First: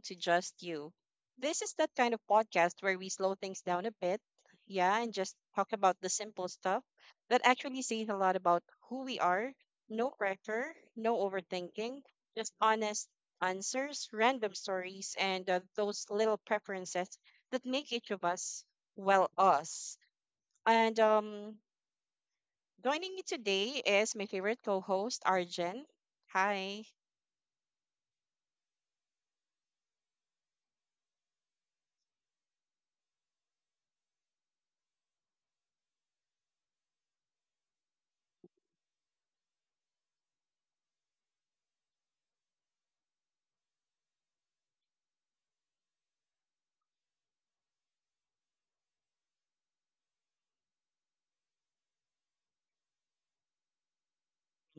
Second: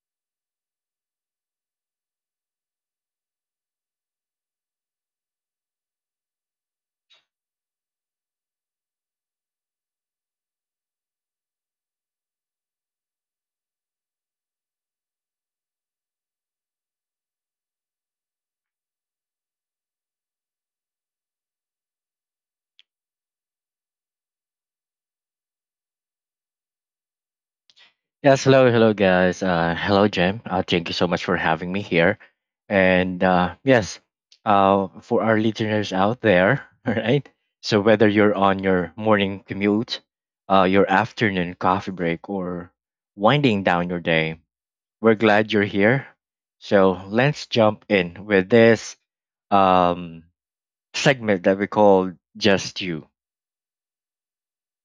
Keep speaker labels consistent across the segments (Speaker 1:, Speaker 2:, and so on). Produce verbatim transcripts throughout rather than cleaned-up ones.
Speaker 1: to Just You. This is that kind of podcast where we slow things down a bit, yeah, and just talk about the simple stuff that actually says a lot about who we are. No pressure, no overthinking, just honest answers, random stories, and uh, those little preferences that make each of us, well, us. And um, joining me today is my favorite co host, Arjen. Hi.
Speaker 2: Yes, hello, hello, guys. Uh, hello, Jem. Uh, thank you so much for having me here. And uh, yes, uh, for our listeners out there, all right. So whether you're on your morning commute, uh, your afternoon coffee break, or winding down your day, we're glad you're here. So let's jump in with this um, segment that we call "Just You."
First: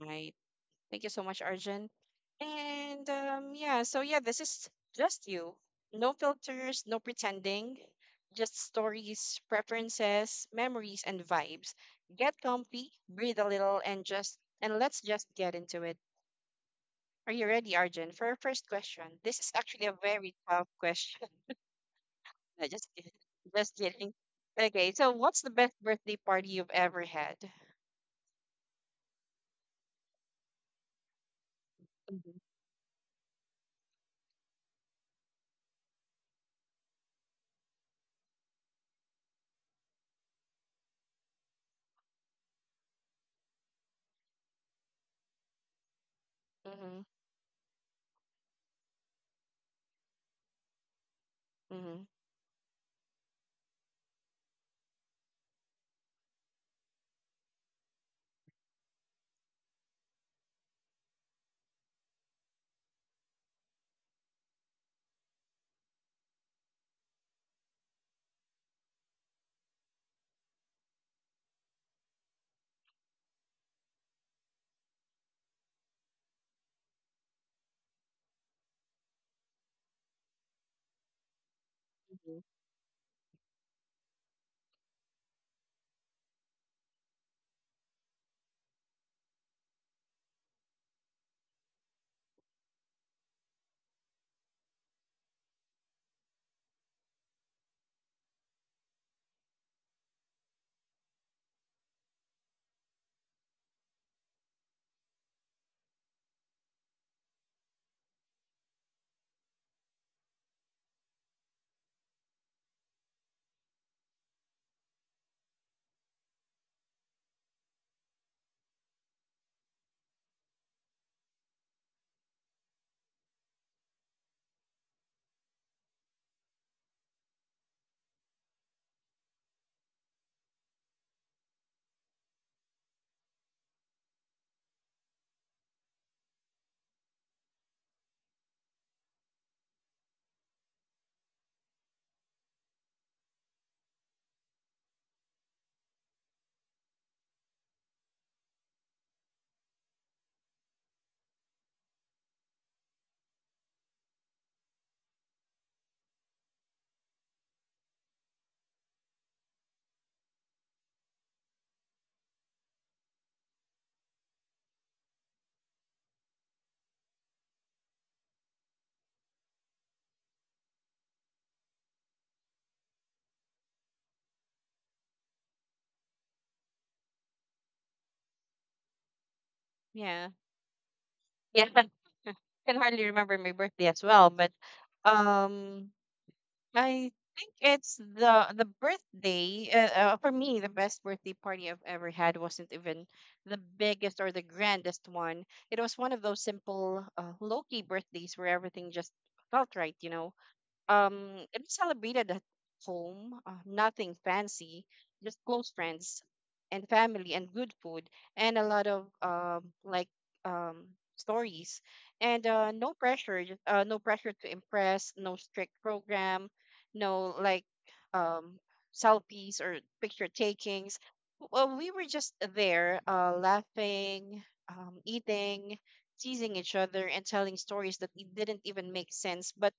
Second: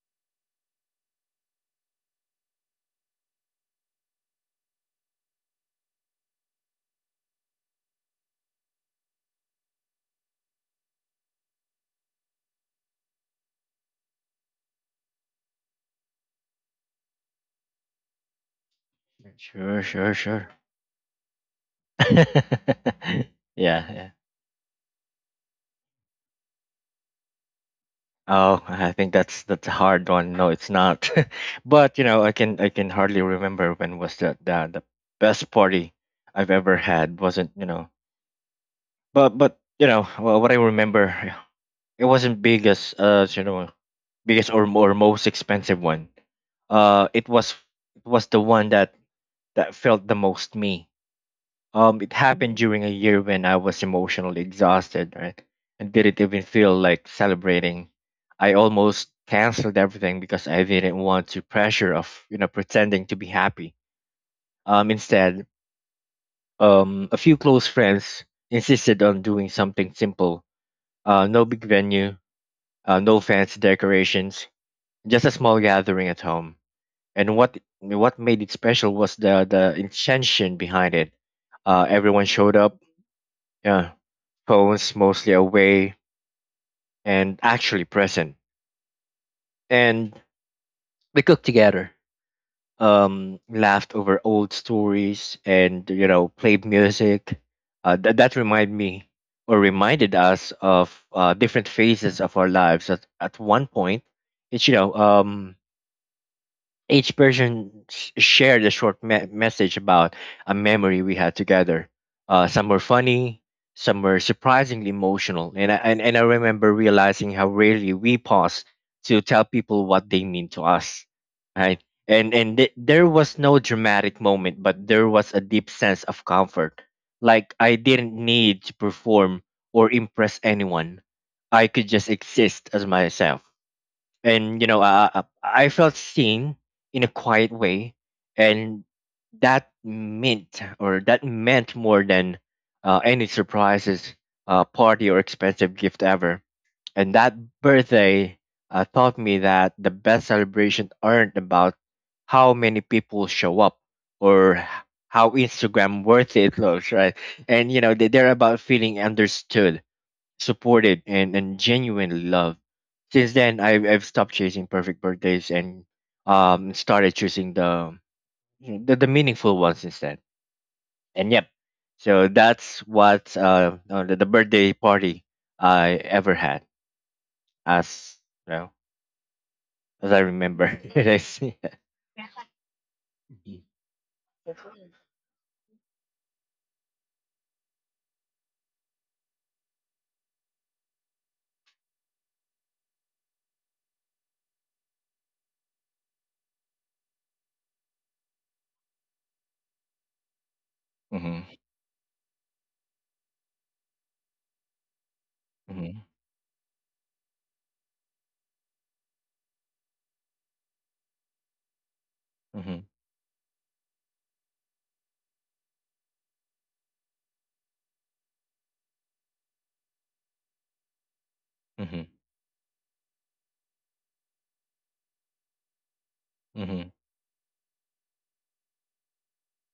Speaker 1: Hi. Thank you so much, Arjun. And um, yeah, so yeah, this is just you. No filters, no pretending, just stories, preferences, memories, and vibes. Get comfy, breathe a little, and just and let's just get into it. Are you ready, Arjun, for our first question? This is
Speaker 2: Sure,
Speaker 1: actually a
Speaker 2: sure,
Speaker 1: very
Speaker 2: sure.
Speaker 1: tough question. No, just kidding. Just kidding.
Speaker 2: yeah,
Speaker 1: Okay, so what's the best birthday party you've ever had?
Speaker 2: oh, I think that's that's a hard one. No, it's not. But you know,
Speaker 1: Mm-hmm.
Speaker 2: I can I can hardly remember when was the the, the best party I've ever had. Wasn't you know? But but you know wha- what I remember, it wasn't biggest uh you know biggest or or most expensive one.
Speaker 1: Mm-hmm.
Speaker 2: Uh, it was it was the one that that felt the most me.
Speaker 1: Mm-hmm.
Speaker 2: Um, it happened hmm during a year when I was emotionally exhausted, right? And didn't even feel like celebrating. I almost canceled everything because I didn't want to pressure of, you know, pretending to be happy. Um, instead, um, a few close friends insisted on doing something simple. Uh, no big venue, uh, no fancy decorations, just a small gathering at home. And what what made it special was the the intention behind it. Uh, everyone showed up. Yeah. Phones mostly away and actually present. And we cooked together, um, laughed over old stories, and you know, played music. Uh, that that reminded me or reminded us of uh, different phases of our lives. At at one point, it's you know, um, each person sh- shared a short me- message about a memory we had together. Uh, some were funny, some were surprisingly emotional, and I, and, and I remember realizing how rarely we pause to tell people what they mean to us, right? And and th- there was no dramatic moment, but there was a deep sense of comfort. Like I didn't need to perform or impress anyone. I could just exist as myself and you know uh, uh, I felt seen in a quiet way and that meant or that meant more than uh, any surprises uh, party or expensive gift ever and that birthday uh, taught me that the best celebrations aren't about how many people show up or h- how Instagram worthy it looks, right? And you know they- they're about feeling understood, supported, and, and genuinely loved. Since then, I've I've stopped chasing perfect birthdays and um started choosing the the, the meaningful ones instead. And yep, so that's what uh, uh the, the birthday party I ever had, as you know, as I
Speaker 1: Yeah.
Speaker 2: remember.
Speaker 1: Yeah. can hardly remember my
Speaker 2: Mm-hmm.
Speaker 1: birthday as well, but um, I think it's the the birthday. Uh, uh, for me, the best birthday party I've ever had wasn't even the biggest or the grandest one. It was one of those simple, uh, low key birthdays where everything just felt right, you know. Um, it was celebrated at home, uh, nothing fancy, just close
Speaker 2: hmm
Speaker 1: friends and family and good food and a lot of um like um stories and uh
Speaker 2: hmm
Speaker 1: no pressure, just, uh no pressure to impress, no strict program, no like um selfies or picture takings. Well, we were
Speaker 2: hmm
Speaker 1: just there, uh, laughing, um, eating, teasing each
Speaker 2: hmm
Speaker 1: other, and telling stories that it didn't even make sense, but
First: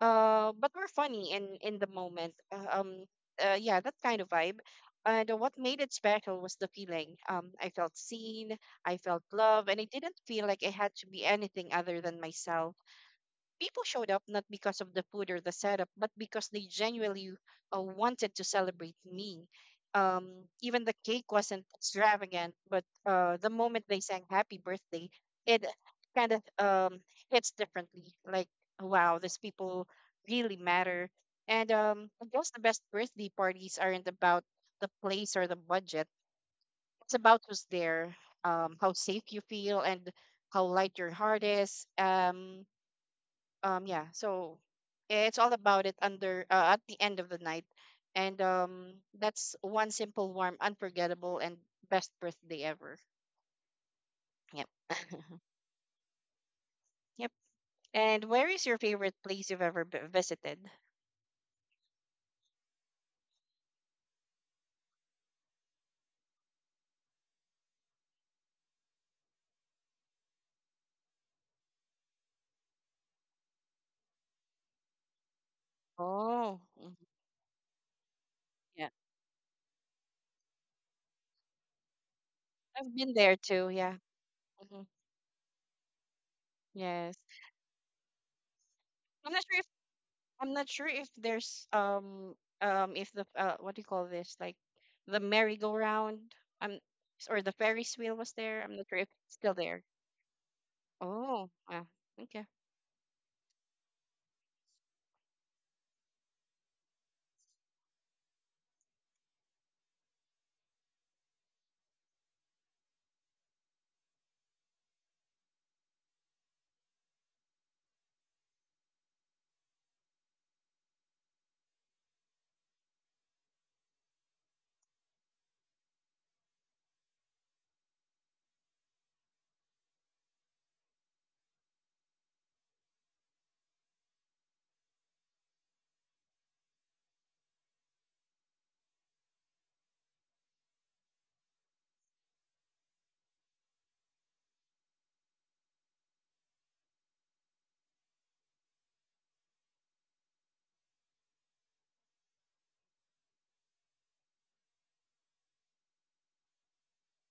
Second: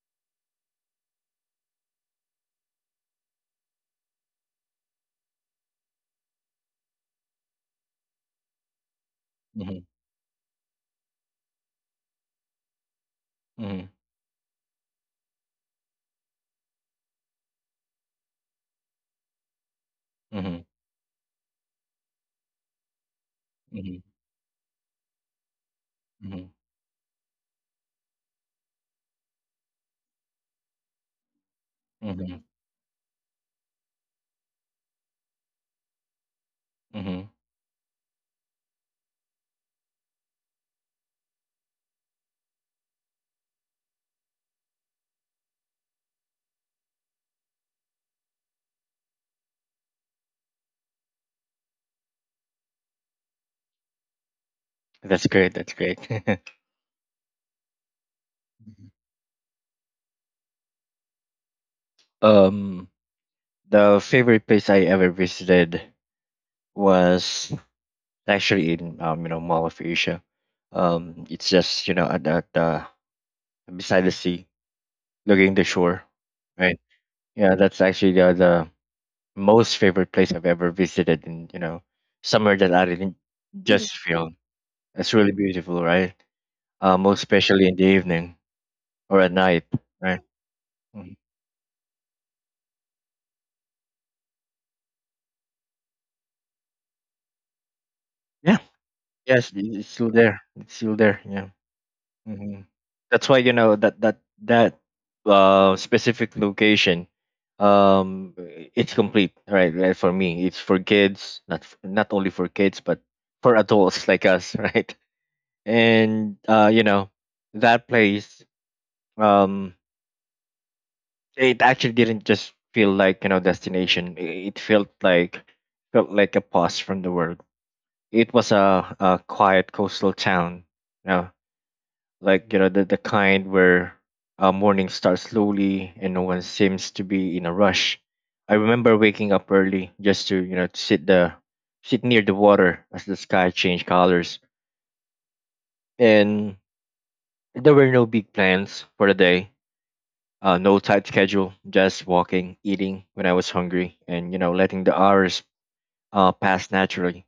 Speaker 1: uh, but we're funny in in the moment. Uh, um, uh, yeah, that kind of vibe. And what made it special was the feeling. Um, I felt seen, I felt love, and I
Speaker 2: hmm
Speaker 1: didn't feel like I had to be anything other than myself. People
Speaker 2: hmm
Speaker 1: showed up not because of the food or the setup, but because they genuinely uh, wanted to celebrate me. Um,
Speaker 2: hmm
Speaker 1: even the cake wasn't extravagant, but uh, the moment
Speaker 2: hmm
Speaker 1: they sang "Happy Birthday," it kind of
Speaker 2: hmm
Speaker 1: um, hits differently. Like, wow, these people really matter. And um, I
Speaker 2: hmm
Speaker 1: guess the best birthday parties aren't about the place or the budget. It's
Speaker 2: hmm
Speaker 1: about who's there, um, how safe you feel, and how light your heart is. Um, um yeah so it's all about it, under uh, at the end of the night, and um that's one simple, warm, unforgettable, and best birthday ever. Yep.
Speaker 2: That's great. That's great.
Speaker 1: Yep. And where is your favorite place you've ever b- visited?
Speaker 2: Um. The favorite place I ever visited was actually in um, you know Mall of Asia. Um, it's just you know at, at uh, beside the sea, looking the shore,
Speaker 1: Oh,
Speaker 2: right?
Speaker 1: mhm,
Speaker 2: Yeah, that's actually the, the
Speaker 1: yeah,
Speaker 2: most favorite place I've ever visited, and you know somewhere that I
Speaker 1: I've been
Speaker 2: didn't
Speaker 1: there too, yeah.
Speaker 2: just feel.
Speaker 1: Hmm.
Speaker 2: It's really beautiful, right? Uh,
Speaker 1: Yes.
Speaker 2: most especially in the evening or
Speaker 1: i'm
Speaker 2: at
Speaker 1: not sure
Speaker 2: night,
Speaker 1: if
Speaker 2: right?
Speaker 1: i'm not sure if
Speaker 2: Mhm.
Speaker 1: there's um um if the uh, what do you call this, like the merry-go-round, um or the ferris wheel, was
Speaker 2: Yeah,
Speaker 1: there. I'm not sure if it's
Speaker 2: yes,
Speaker 1: still
Speaker 2: it-
Speaker 1: there.
Speaker 2: it's still there. It's still there.
Speaker 1: Oh,
Speaker 2: Yeah.
Speaker 1: wow. Okay.
Speaker 2: hmm That's why you know that that that uh, specific location, um, it's complete, right? Like for me, it's for kids, not f- not only for kids, but for adults like us, right? And uh, you know, that place, um, it actually didn't just feel like you know destination. i- It felt like felt like a pause from the world. It was a, a quiet coastal town, you know, like you know the, the kind where uh, morning starts slowly and no one seems to be in a rush. I remember waking up early just to you know to sit the sit near the water as the sky changed colors, and there were no big plans for the day, uh, no tight schedule, just walking, eating when I was hungry, and you know letting the hours uh, pass naturally.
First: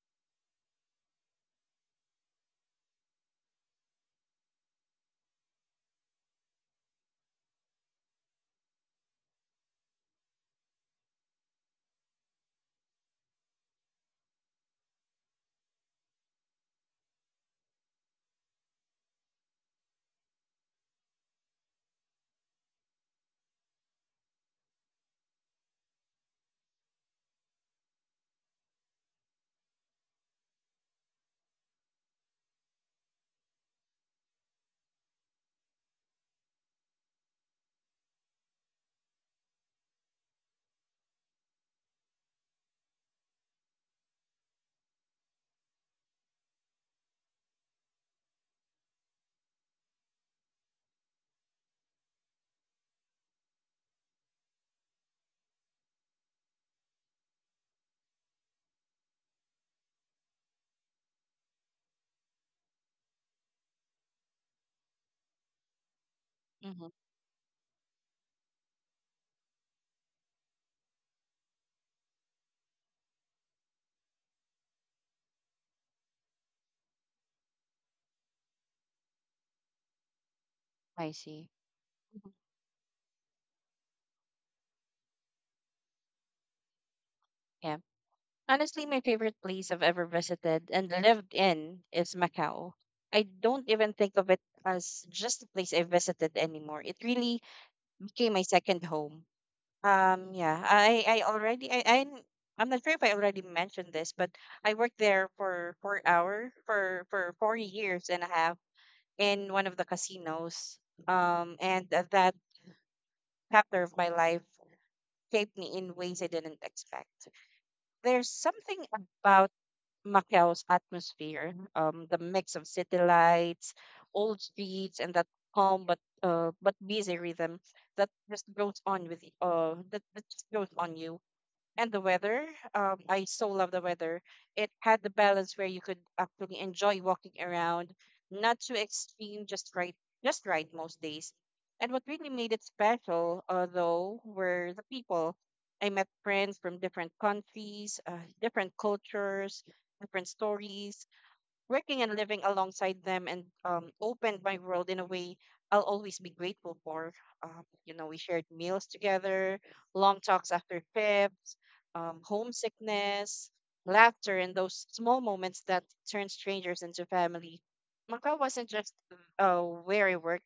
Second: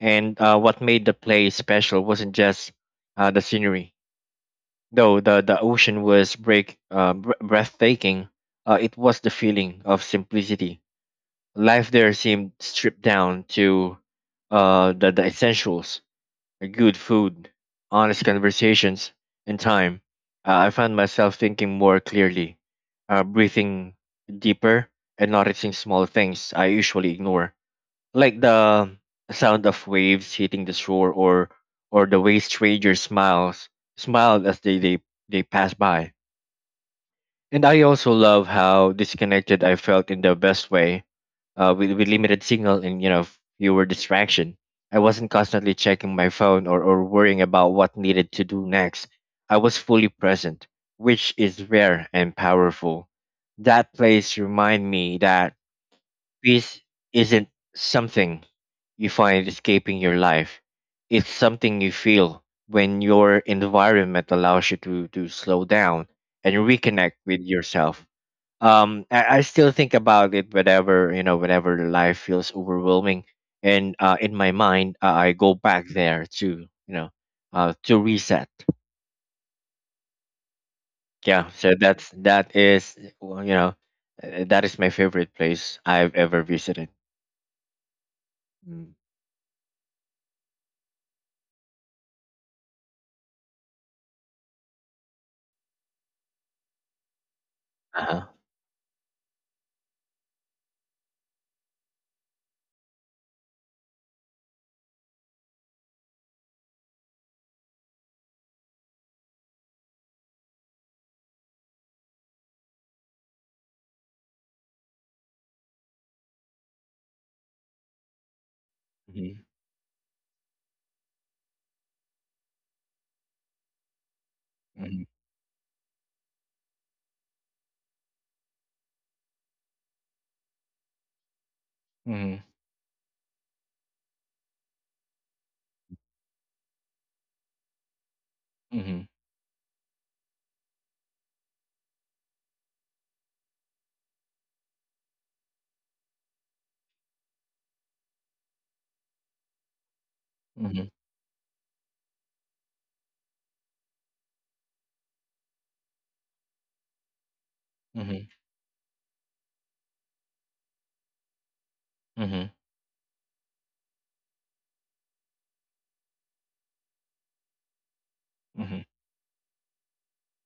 Speaker 2: And uh, what made the place special wasn't just uh, the scenery. Though the, the ocean was break, uh, br- breathtaking, uh, it was the feeling of simplicity. Life there seemed stripped down to uh, the, the essentials: good food, honest conversations, and time. Uh, I found myself thinking more clearly, uh, breathing deeper, and noticing small things I usually ignore, like the sound of waves hitting the shore or or the way strangers smiles smiled as they, they they passed by. And I also love how disconnected I felt, in the best way. Uh, with, with limited signal and you know fewer distraction, I wasn't constantly checking my phone or, or worrying about what needed to do next. I was fully present, which is rare and powerful. That place remind me that peace isn't something you find escaping your life. It's something you feel when your environment allows you to, to slow down and
Speaker 1: Mm-hmm.
Speaker 2: reconnect with yourself. Um, I, I still think about it whenever you know, whenever life feels overwhelming, and uh, in my mind, uh, I go back there to you know, uh, to reset.
Speaker 1: I
Speaker 2: Yeah,
Speaker 1: see.
Speaker 2: so that's
Speaker 1: Mhm.
Speaker 2: that is well, you know, uh, that is my favorite place I've ever visited.
Speaker 1: Yeah. Honestly,
Speaker 2: Mm.
Speaker 1: my favorite place I've ever visited and lived in is Macau. I don't even think of it as just a place I visited anymore. It really
Speaker 2: Uh-huh.
Speaker 1: became my second home. Um, yeah, I, I already, I, I'm, I'm not sure if I already mentioned this, but I worked there for four hour for for four years and a half in one of the casinos. Um, and uh, that chapter of my life shaped me in ways I didn't expect. There's something
Speaker 2: Mm-hmm.
Speaker 1: about Macao's atmosphere, um, the mix of city lights, old streets,
Speaker 2: Mhm,
Speaker 1: and that calm but uh, but busy rhythm that just goes on with y- uh that, that just goes on you and the
Speaker 2: mhm,
Speaker 1: weather. Um, I so love the weather. It had the balance where you could actually enjoy walking around, not too
Speaker 2: mhm,
Speaker 1: extreme, just right, just right most days. And what really made it special, uh, though, were the people. I met friends from different countries, uh, different cultures, different
Speaker 2: mhm,
Speaker 1: stories, working and living alongside them and um, opened my world in a way I'll always be grateful for. Um, you know, we
Speaker 2: mhm,
Speaker 1: shared meals together, long talks after trips, um,
Speaker 2: mhm,
Speaker 1: homesickness, laughter, and those small moments that turn strangers into family. Macau wasn't
Speaker 2: mhm,
Speaker 1: just uh, where I worked.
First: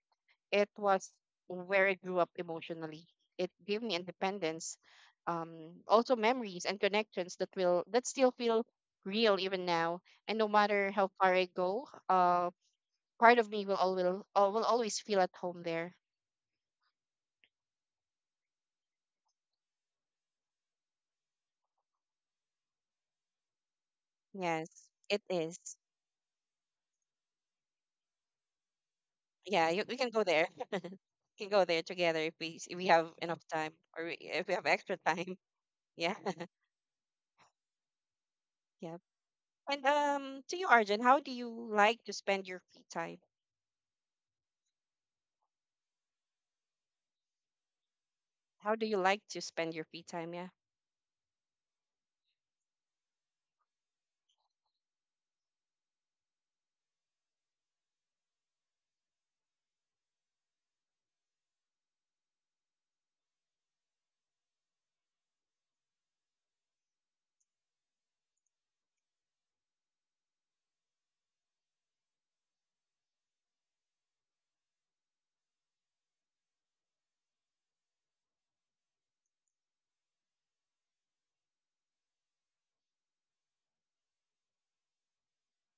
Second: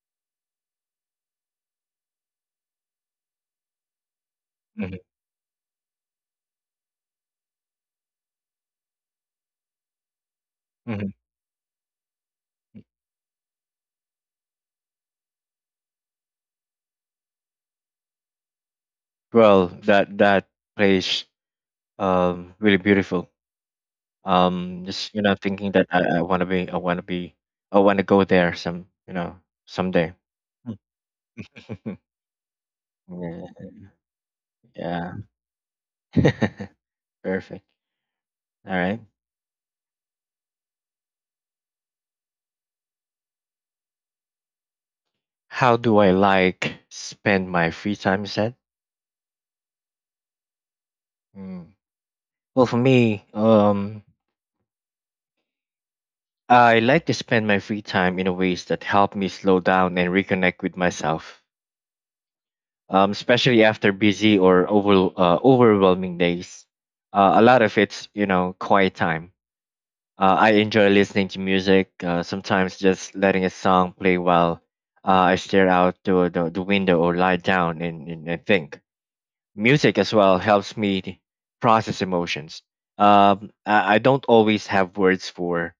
Speaker 1: It was where I grew up emotionally. It gave me independence,
Speaker 2: mhm,
Speaker 1: um, also memories and connections that will that still feel real even now. And no matter how
Speaker 2: mhm.
Speaker 1: far I go, uh, part of me will always will al- will always feel at home there.
Speaker 2: Well, that that place um really beautiful. Um,
Speaker 1: Yes,
Speaker 2: just you
Speaker 1: it
Speaker 2: know
Speaker 1: is.
Speaker 2: thinking that I, I want to be I want to be I want to go there some you know
Speaker 1: Yeah, you, we can
Speaker 2: someday.
Speaker 1: go there. We can go there together if we s- if we have enough
Speaker 2: Yeah,
Speaker 1: time, or we- if we have extra
Speaker 2: yeah.
Speaker 1: time. Yeah,
Speaker 2: Perfect. All
Speaker 1: yeah.
Speaker 2: right.
Speaker 1: And um, to you, Arjun, how do you like to spend your free time?
Speaker 2: How do I like spend my free time? You said.
Speaker 1: How do you like to spend your free time? Yeah.
Speaker 2: Mm. Well, for me, um, I like to spend my free time in ways that help me slow down and reconnect with myself, um, especially after busy or over, uh, overwhelming days. Uh, a lot of it's, you know, quiet time. Uh, I enjoy listening to music, uh, sometimes just letting a song play while uh, I stare out to the, the window or lie down and, and, and think. Music as well helps me process emotions. Um, I, I don't always have words for.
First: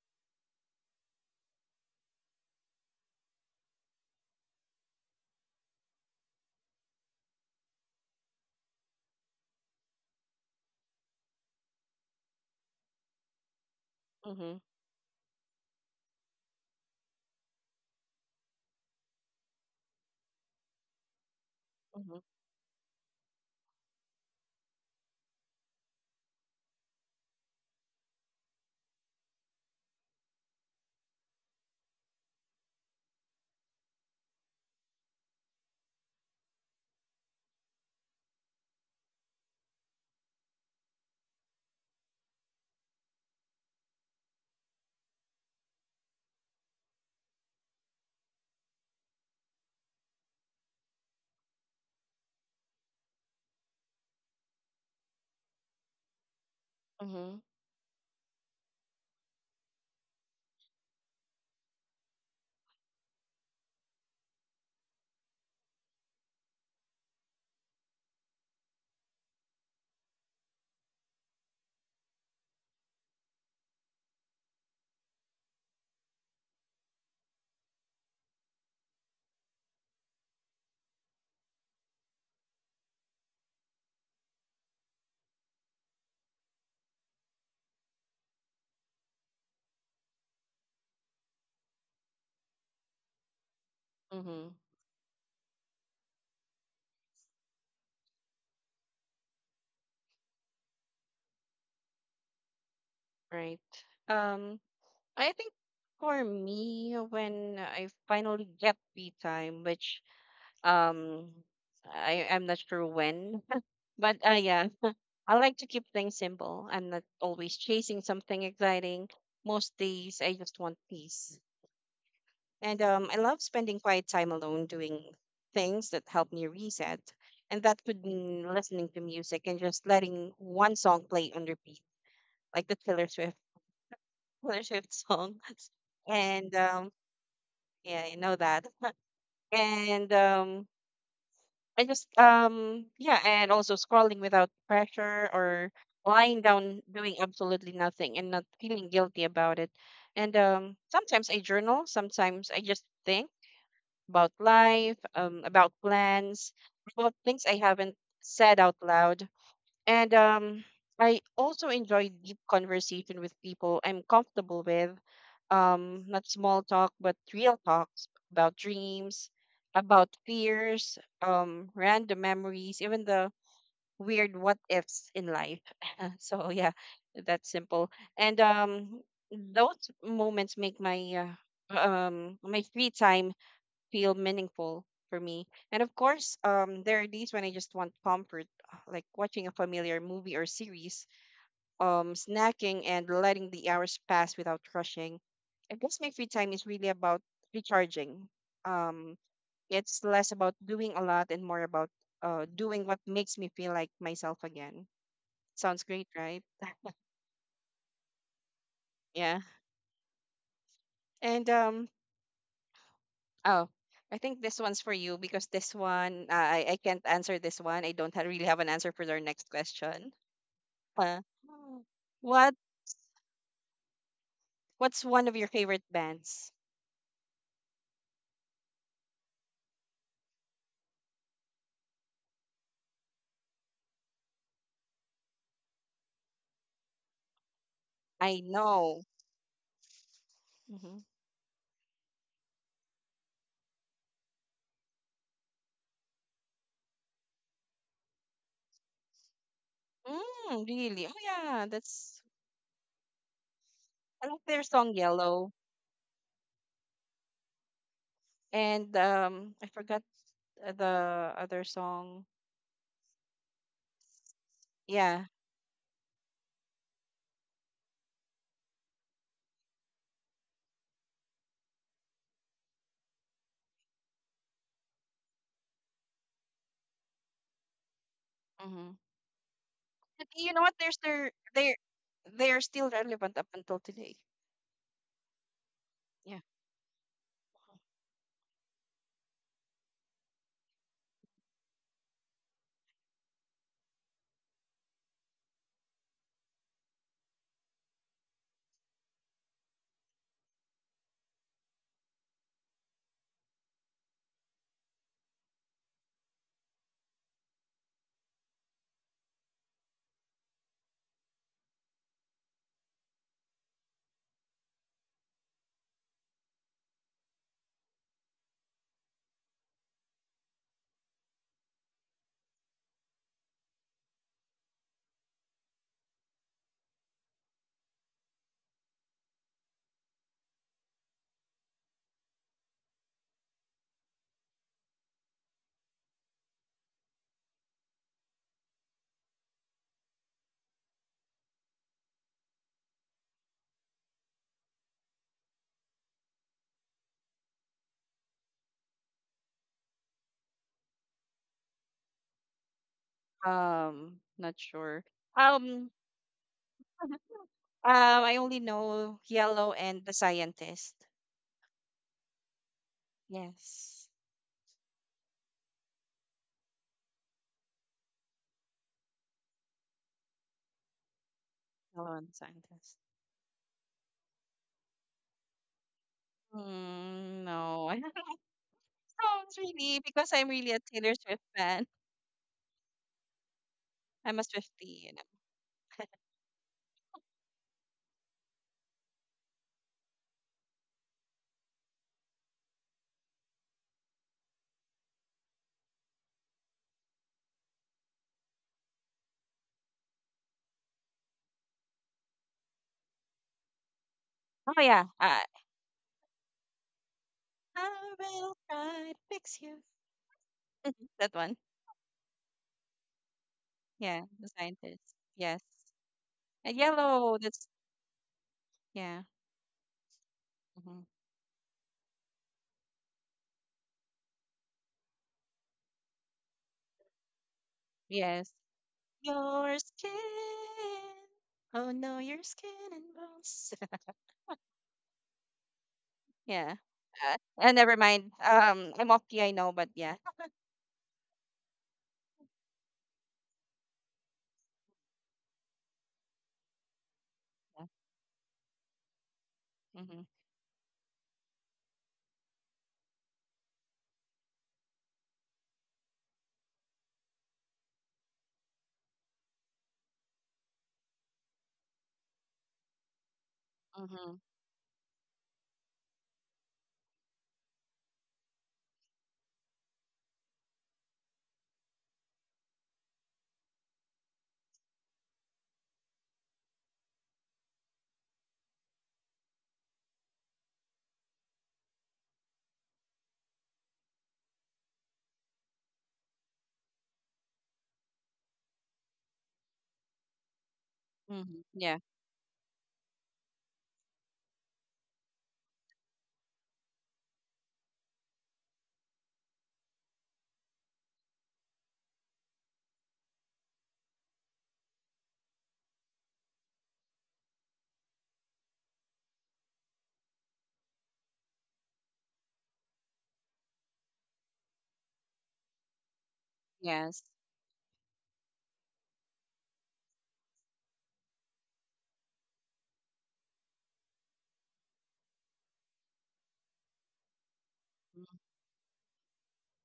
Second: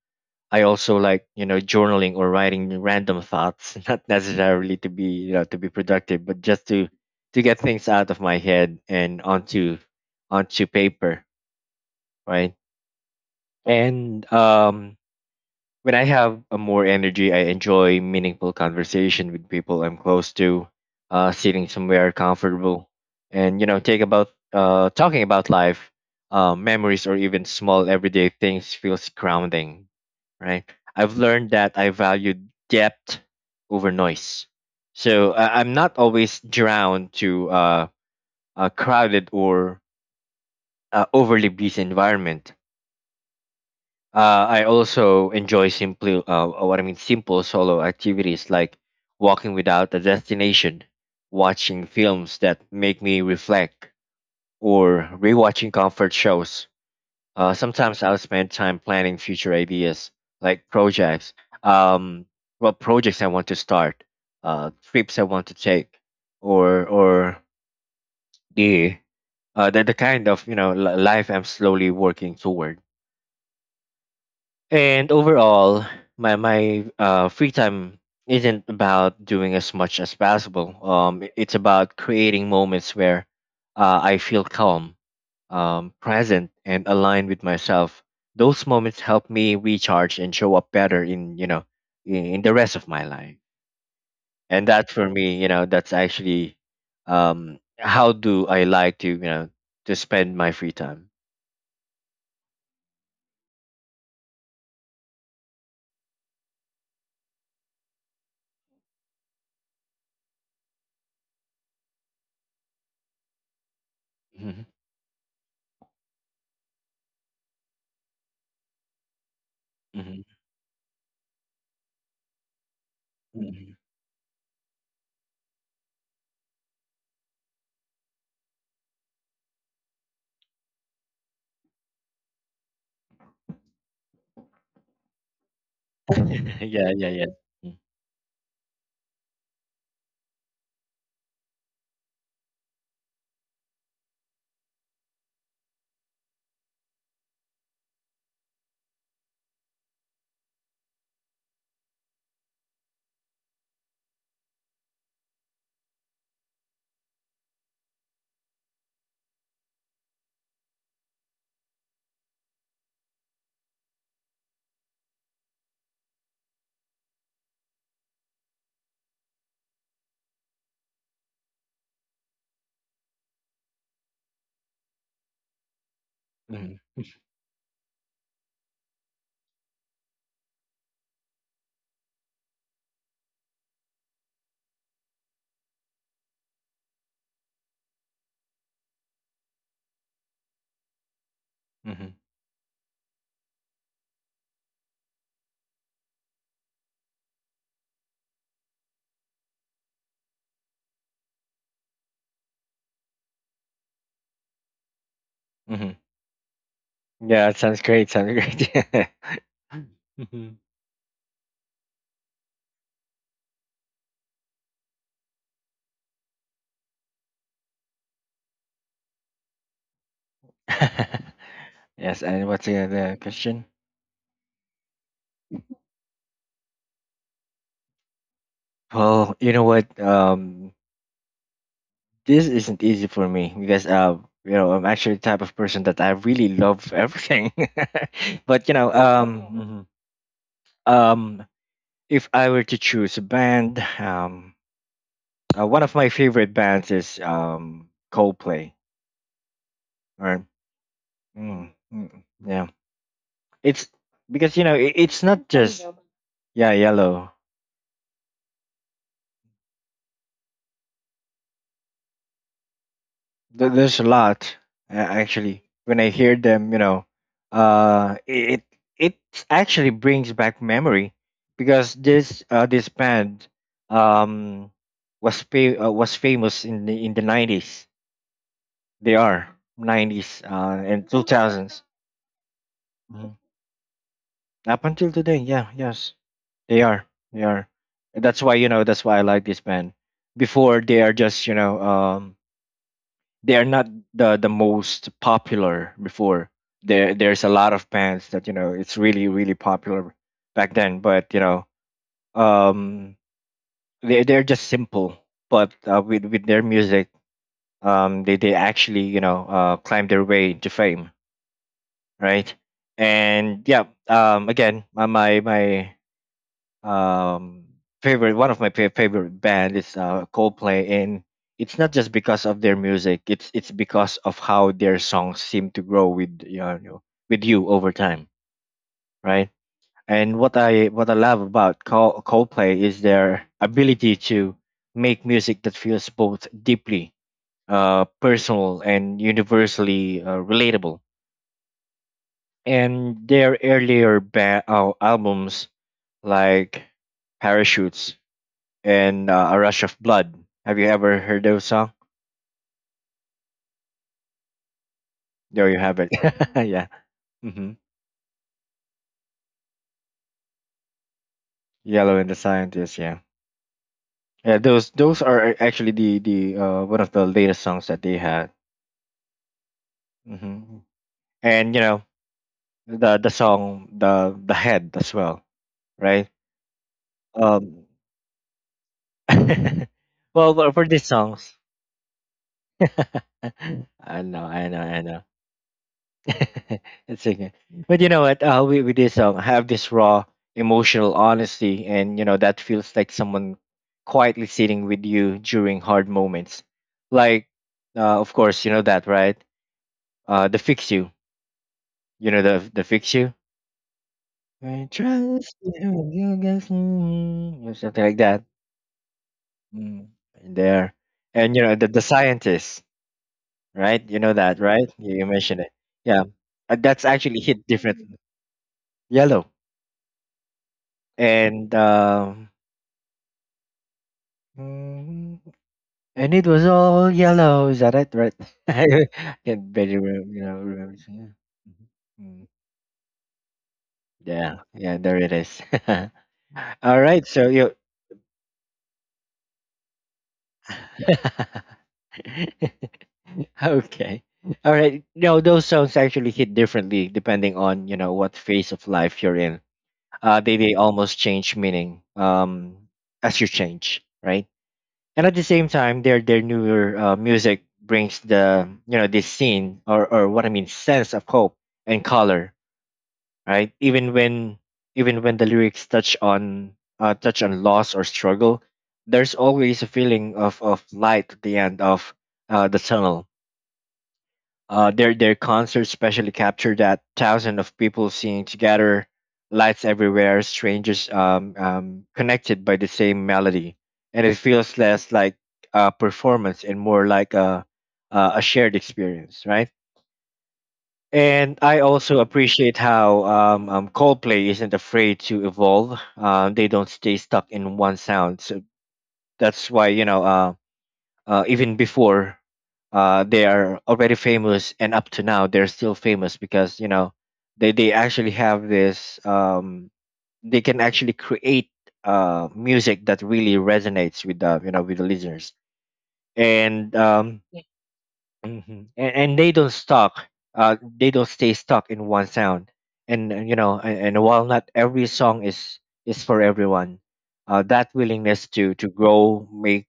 Speaker 2: I also like you know journaling or writing random thoughts, not necessarily to be you know to be productive, but just to to get things out of my head and onto onto paper, right? And
Speaker 1: Mhm.
Speaker 2: um, when I have a more energy, I enjoy meaningful conversation with people I'm close to, uh, sitting somewhere
Speaker 1: Mhm.
Speaker 2: comfortable, and you know, take about uh, talking about life, uh, memories, or even small everyday things feels grounding, right? I've learned that I value depth over noise, so uh, I'm not always drowned to uh, a crowded or uh, overly busy environment. uh, I also enjoy simple, uh, what I mean, simple solo activities like walking without a destination, watching films that make me reflect, or rewatching comfort shows.
Speaker 1: Mhm.
Speaker 2: Uh, sometimes I'll spend time planning future ideas, like projects, um, what projects I want to start, uh, trips I want to take, or or the uh, the, the kind of you know li- life I'm slowly working toward. And overall, my my uh, free time isn't about doing as much as possible. Um, i- it's about creating moments where uh, I feel calm, um, present, and aligned with myself. Those moments help me recharge and show up better in you know in, in the rest of my life.
Speaker 1: Mhm.
Speaker 2: And that for me, you know, that's actually um, how do I like to you know to spend my free time.
Speaker 1: Right. Um, I think for me, when I finally get free time, which um, I I'm not sure when, but uh,
Speaker 2: hmm
Speaker 1: yeah, I like to keep things simple. I'm not always chasing something exciting. Most days,
Speaker 2: hmm
Speaker 1: I just want peace. And um, I love spending quiet time alone doing things that help me reset. And that could mean listening to music and just letting one song play on repeat, like the Taylor Swift, Taylor Swift song. And um,
Speaker 2: yeah, yeah, yeah.
Speaker 1: yeah, you know that. And um, I just, um, yeah, and also scrolling without pressure or lying down doing absolutely nothing and not feeling guilty about it. And um, sometimes I journal, sometimes I just think about life, um, about plans, about things I haven't said out loud. And um, I also enjoy deep conversation with people I'm comfortable with, um, not small talk, but real talks about dreams, about fears, um, random memories, even the weird what ifs in life. So yeah,
Speaker 2: hmm
Speaker 1: that's simple. And um, those moments make my uh, um my free time feel meaningful for me. And of course, um, there are days when I just want comfort, uh, like watching a familiar movie or series, um,
Speaker 2: hmm
Speaker 1: snacking and letting the hours pass without rushing. I guess my free time is really about recharging. Um, it's less about doing a lot and more about uh, doing what makes me feel like myself again. Sounds
Speaker 2: hmm
Speaker 1: great, right?
Speaker 2: Yeah, it sounds great. Sounds great.
Speaker 1: Yeah.
Speaker 2: hmm
Speaker 1: And um, Oh, I think this one's for you because this one, uh, I I can't answer this one. I don't ha- really have an answer for their next question. Uh, Mm.
Speaker 2: yes, and
Speaker 1: what
Speaker 2: what's the other question?
Speaker 1: what's one of your favorite bands?
Speaker 2: Well, you know what? Um, this isn't easy for me because uh, you know, I'm actually the type of person that I really love everything.
Speaker 1: I
Speaker 2: But you know,
Speaker 1: know.
Speaker 2: um, mhm,
Speaker 1: Hmm.
Speaker 2: um, if I were to choose a band, um, uh, one of my favorite bands is um Coldplay. Or
Speaker 1: Mm, really? Oh yeah,
Speaker 2: mm,
Speaker 1: that's
Speaker 2: mm, yeah, it's
Speaker 1: I like
Speaker 2: because
Speaker 1: their
Speaker 2: you know it,
Speaker 1: song
Speaker 2: it's not
Speaker 1: Yellow
Speaker 2: just yeah yellow.
Speaker 1: and um I forgot uh, the other song.
Speaker 2: Th- there's a lot uh,
Speaker 1: Yeah.
Speaker 2: actually when I hear them you know uh it it actually brings back memory because this uh this band um was fa- uh, was famous in the in the nineties.
Speaker 1: Mm-hmm.
Speaker 2: They are nineties
Speaker 1: You know what?
Speaker 2: uh
Speaker 1: There's
Speaker 2: and
Speaker 1: their they
Speaker 2: two thousands.
Speaker 1: they are still
Speaker 2: Mhm.
Speaker 1: relevant up until today.
Speaker 2: Up until today, yeah, yes,
Speaker 1: Yeah.
Speaker 2: they are they are that's why you know that's why I like this band. Before they are just you know um they are not the the most popular before. There there's a lot of bands that you know it's really really popular back then, but you know um they they're just simple, but uh, with with their music um they they actually you know uh climb their way to fame, right? And yeah, um again, my my my um favorite, one of my fa- favorite band is uh Coldplay. And it's not just because of their music, it's it's because of how their songs seem to grow with, you know with you over time, right? And what I what I love about Col- Coldplay is their ability to make music that feels both deeply, uh personal and universally, uh, relatable. And their earlier ba- uh, albums, like Parachutes and, uh, A Rush of Blood. Have you ever heard those song?
Speaker 1: Um, not sure.
Speaker 2: No, you
Speaker 1: Um,
Speaker 2: haven't. Yeah. Hmm.
Speaker 1: Um, I only know Yellow and the Scientist.
Speaker 2: Yellow and the Scientist. Yeah.
Speaker 1: Yes,
Speaker 2: Yeah. Those those are actually the the uh, one of the latest songs that they had. Hmm. And you know
Speaker 1: Yellow and the Scientist.
Speaker 2: the the song, the the head as well, right?
Speaker 1: Mm,
Speaker 2: Um.
Speaker 1: no, I don't know. It's really because I'm
Speaker 2: Well, for
Speaker 1: really a
Speaker 2: for these
Speaker 1: Taylor Swift
Speaker 2: songs,
Speaker 1: fan.
Speaker 2: I
Speaker 1: I'm
Speaker 2: know,
Speaker 1: a
Speaker 2: I know, I
Speaker 1: Swiftie, you
Speaker 2: know.
Speaker 1: know.
Speaker 2: It's okay. But you know what? Uh, with, with this song, have this raw emotional honesty, and you know that feels like someone quietly sitting with you during hard moments. Like, uh, of course, you know that, right? Uh, the fix you. You know the the fix you.
Speaker 1: Oh
Speaker 2: I
Speaker 1: yeah, uh,
Speaker 2: trust you, you guess, mm, or something like
Speaker 1: I
Speaker 2: that.
Speaker 1: will try to fix you.
Speaker 2: Mm, right there.
Speaker 1: That
Speaker 2: And
Speaker 1: one.
Speaker 2: you know the the Scientist, right? You
Speaker 1: Yeah,
Speaker 2: know
Speaker 1: the
Speaker 2: that, right? You,
Speaker 1: Scientist.
Speaker 2: you mentioned
Speaker 1: Yes,
Speaker 2: it. Yeah. Uh,
Speaker 1: and
Speaker 2: that's actually
Speaker 1: Yellow.
Speaker 2: hit
Speaker 1: That's
Speaker 2: different.
Speaker 1: yeah.
Speaker 2: Yellow.
Speaker 1: Hmm.
Speaker 2: and um, mm, and it was all yellow. Is that it? Right?
Speaker 1: Yes.
Speaker 2: I can
Speaker 1: Your
Speaker 2: barely
Speaker 1: skin.
Speaker 2: remember. You know, remember. Yeah. Mhm.
Speaker 1: Oh no,
Speaker 2: Mm.
Speaker 1: your skin and bones.
Speaker 2: Yeah, yeah, there it is.
Speaker 1: Yeah.
Speaker 2: All right, so
Speaker 1: Uh,
Speaker 2: you.
Speaker 1: uh, never mind. Um, I'm off key, I know, but yeah.
Speaker 2: Okay. All right. No, those songs actually hit differently depending on, you know what phase of life you're in.
Speaker 1: Mm-hmm.
Speaker 2: Uh, they they almost change meaning, um as you change, right? And at the same time, their their newer, uh, music brings the, you know, this scene, or or what I mean, sense of hope and color, right, even
Speaker 1: Mm-hmm.
Speaker 2: when even when the lyrics touch on, uh, touch on loss or struggle. There's always a feeling of of light at the end of, uh, the tunnel. uh, their their concerts especially capture that thousand of people singing together, lights everywhere, strangers, um, um, connected by the same melody, and it feels less like a performance and more like a a a shared experience, right? And
Speaker 1: Mm-hmm.
Speaker 2: I
Speaker 1: Yeah.
Speaker 2: also appreciate how, um, um, Coldplay isn't afraid to evolve. Um, they don't stay stuck in one sound. So that's why, you know, um uh, even before, uh, they are already famous, and up to now they're still famous because, you know, they they actually have this, um, they can actually create, uh, music that really resonates with the, you know, with the listeners. and
Speaker 1: Yes.
Speaker 2: um, hmm And, and they don't stuck. Uh, they don't stay stuck in one sound. And uh, you know, and, and while not every song is is for everyone, uh, that
Speaker 1: Mm.
Speaker 2: willingness to to grow make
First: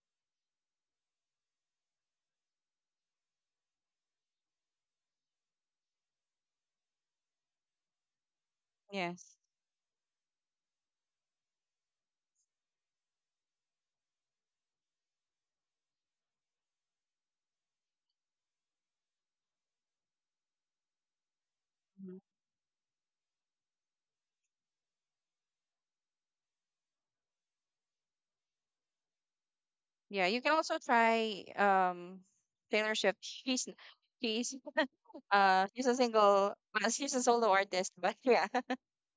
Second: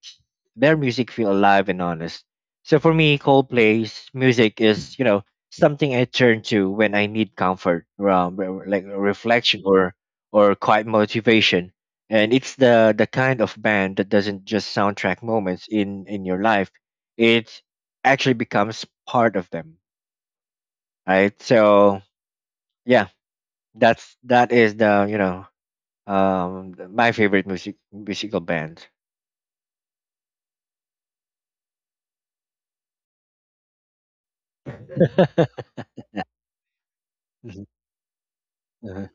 Speaker 2: their music feel alive and honest. So for me, Coldplay's music is, you know, something I turn to when I need comfort, um, re- re- like
Speaker 1: Yes.
Speaker 2: reflection, or or quiet motivation. And it's the the kind of band that doesn't just soundtrack moments in in your life. It actually becomes part of them, right? So
Speaker 1: Hmm.
Speaker 2: yeah, that's that is the, you know, um th- my favorite music musical band.
Speaker 1: Yeah. You can also try um Taylor Swift. She's she's uh she's a single. Well, she's a solo artist, but yeah,
Speaker 2: Uh-huh.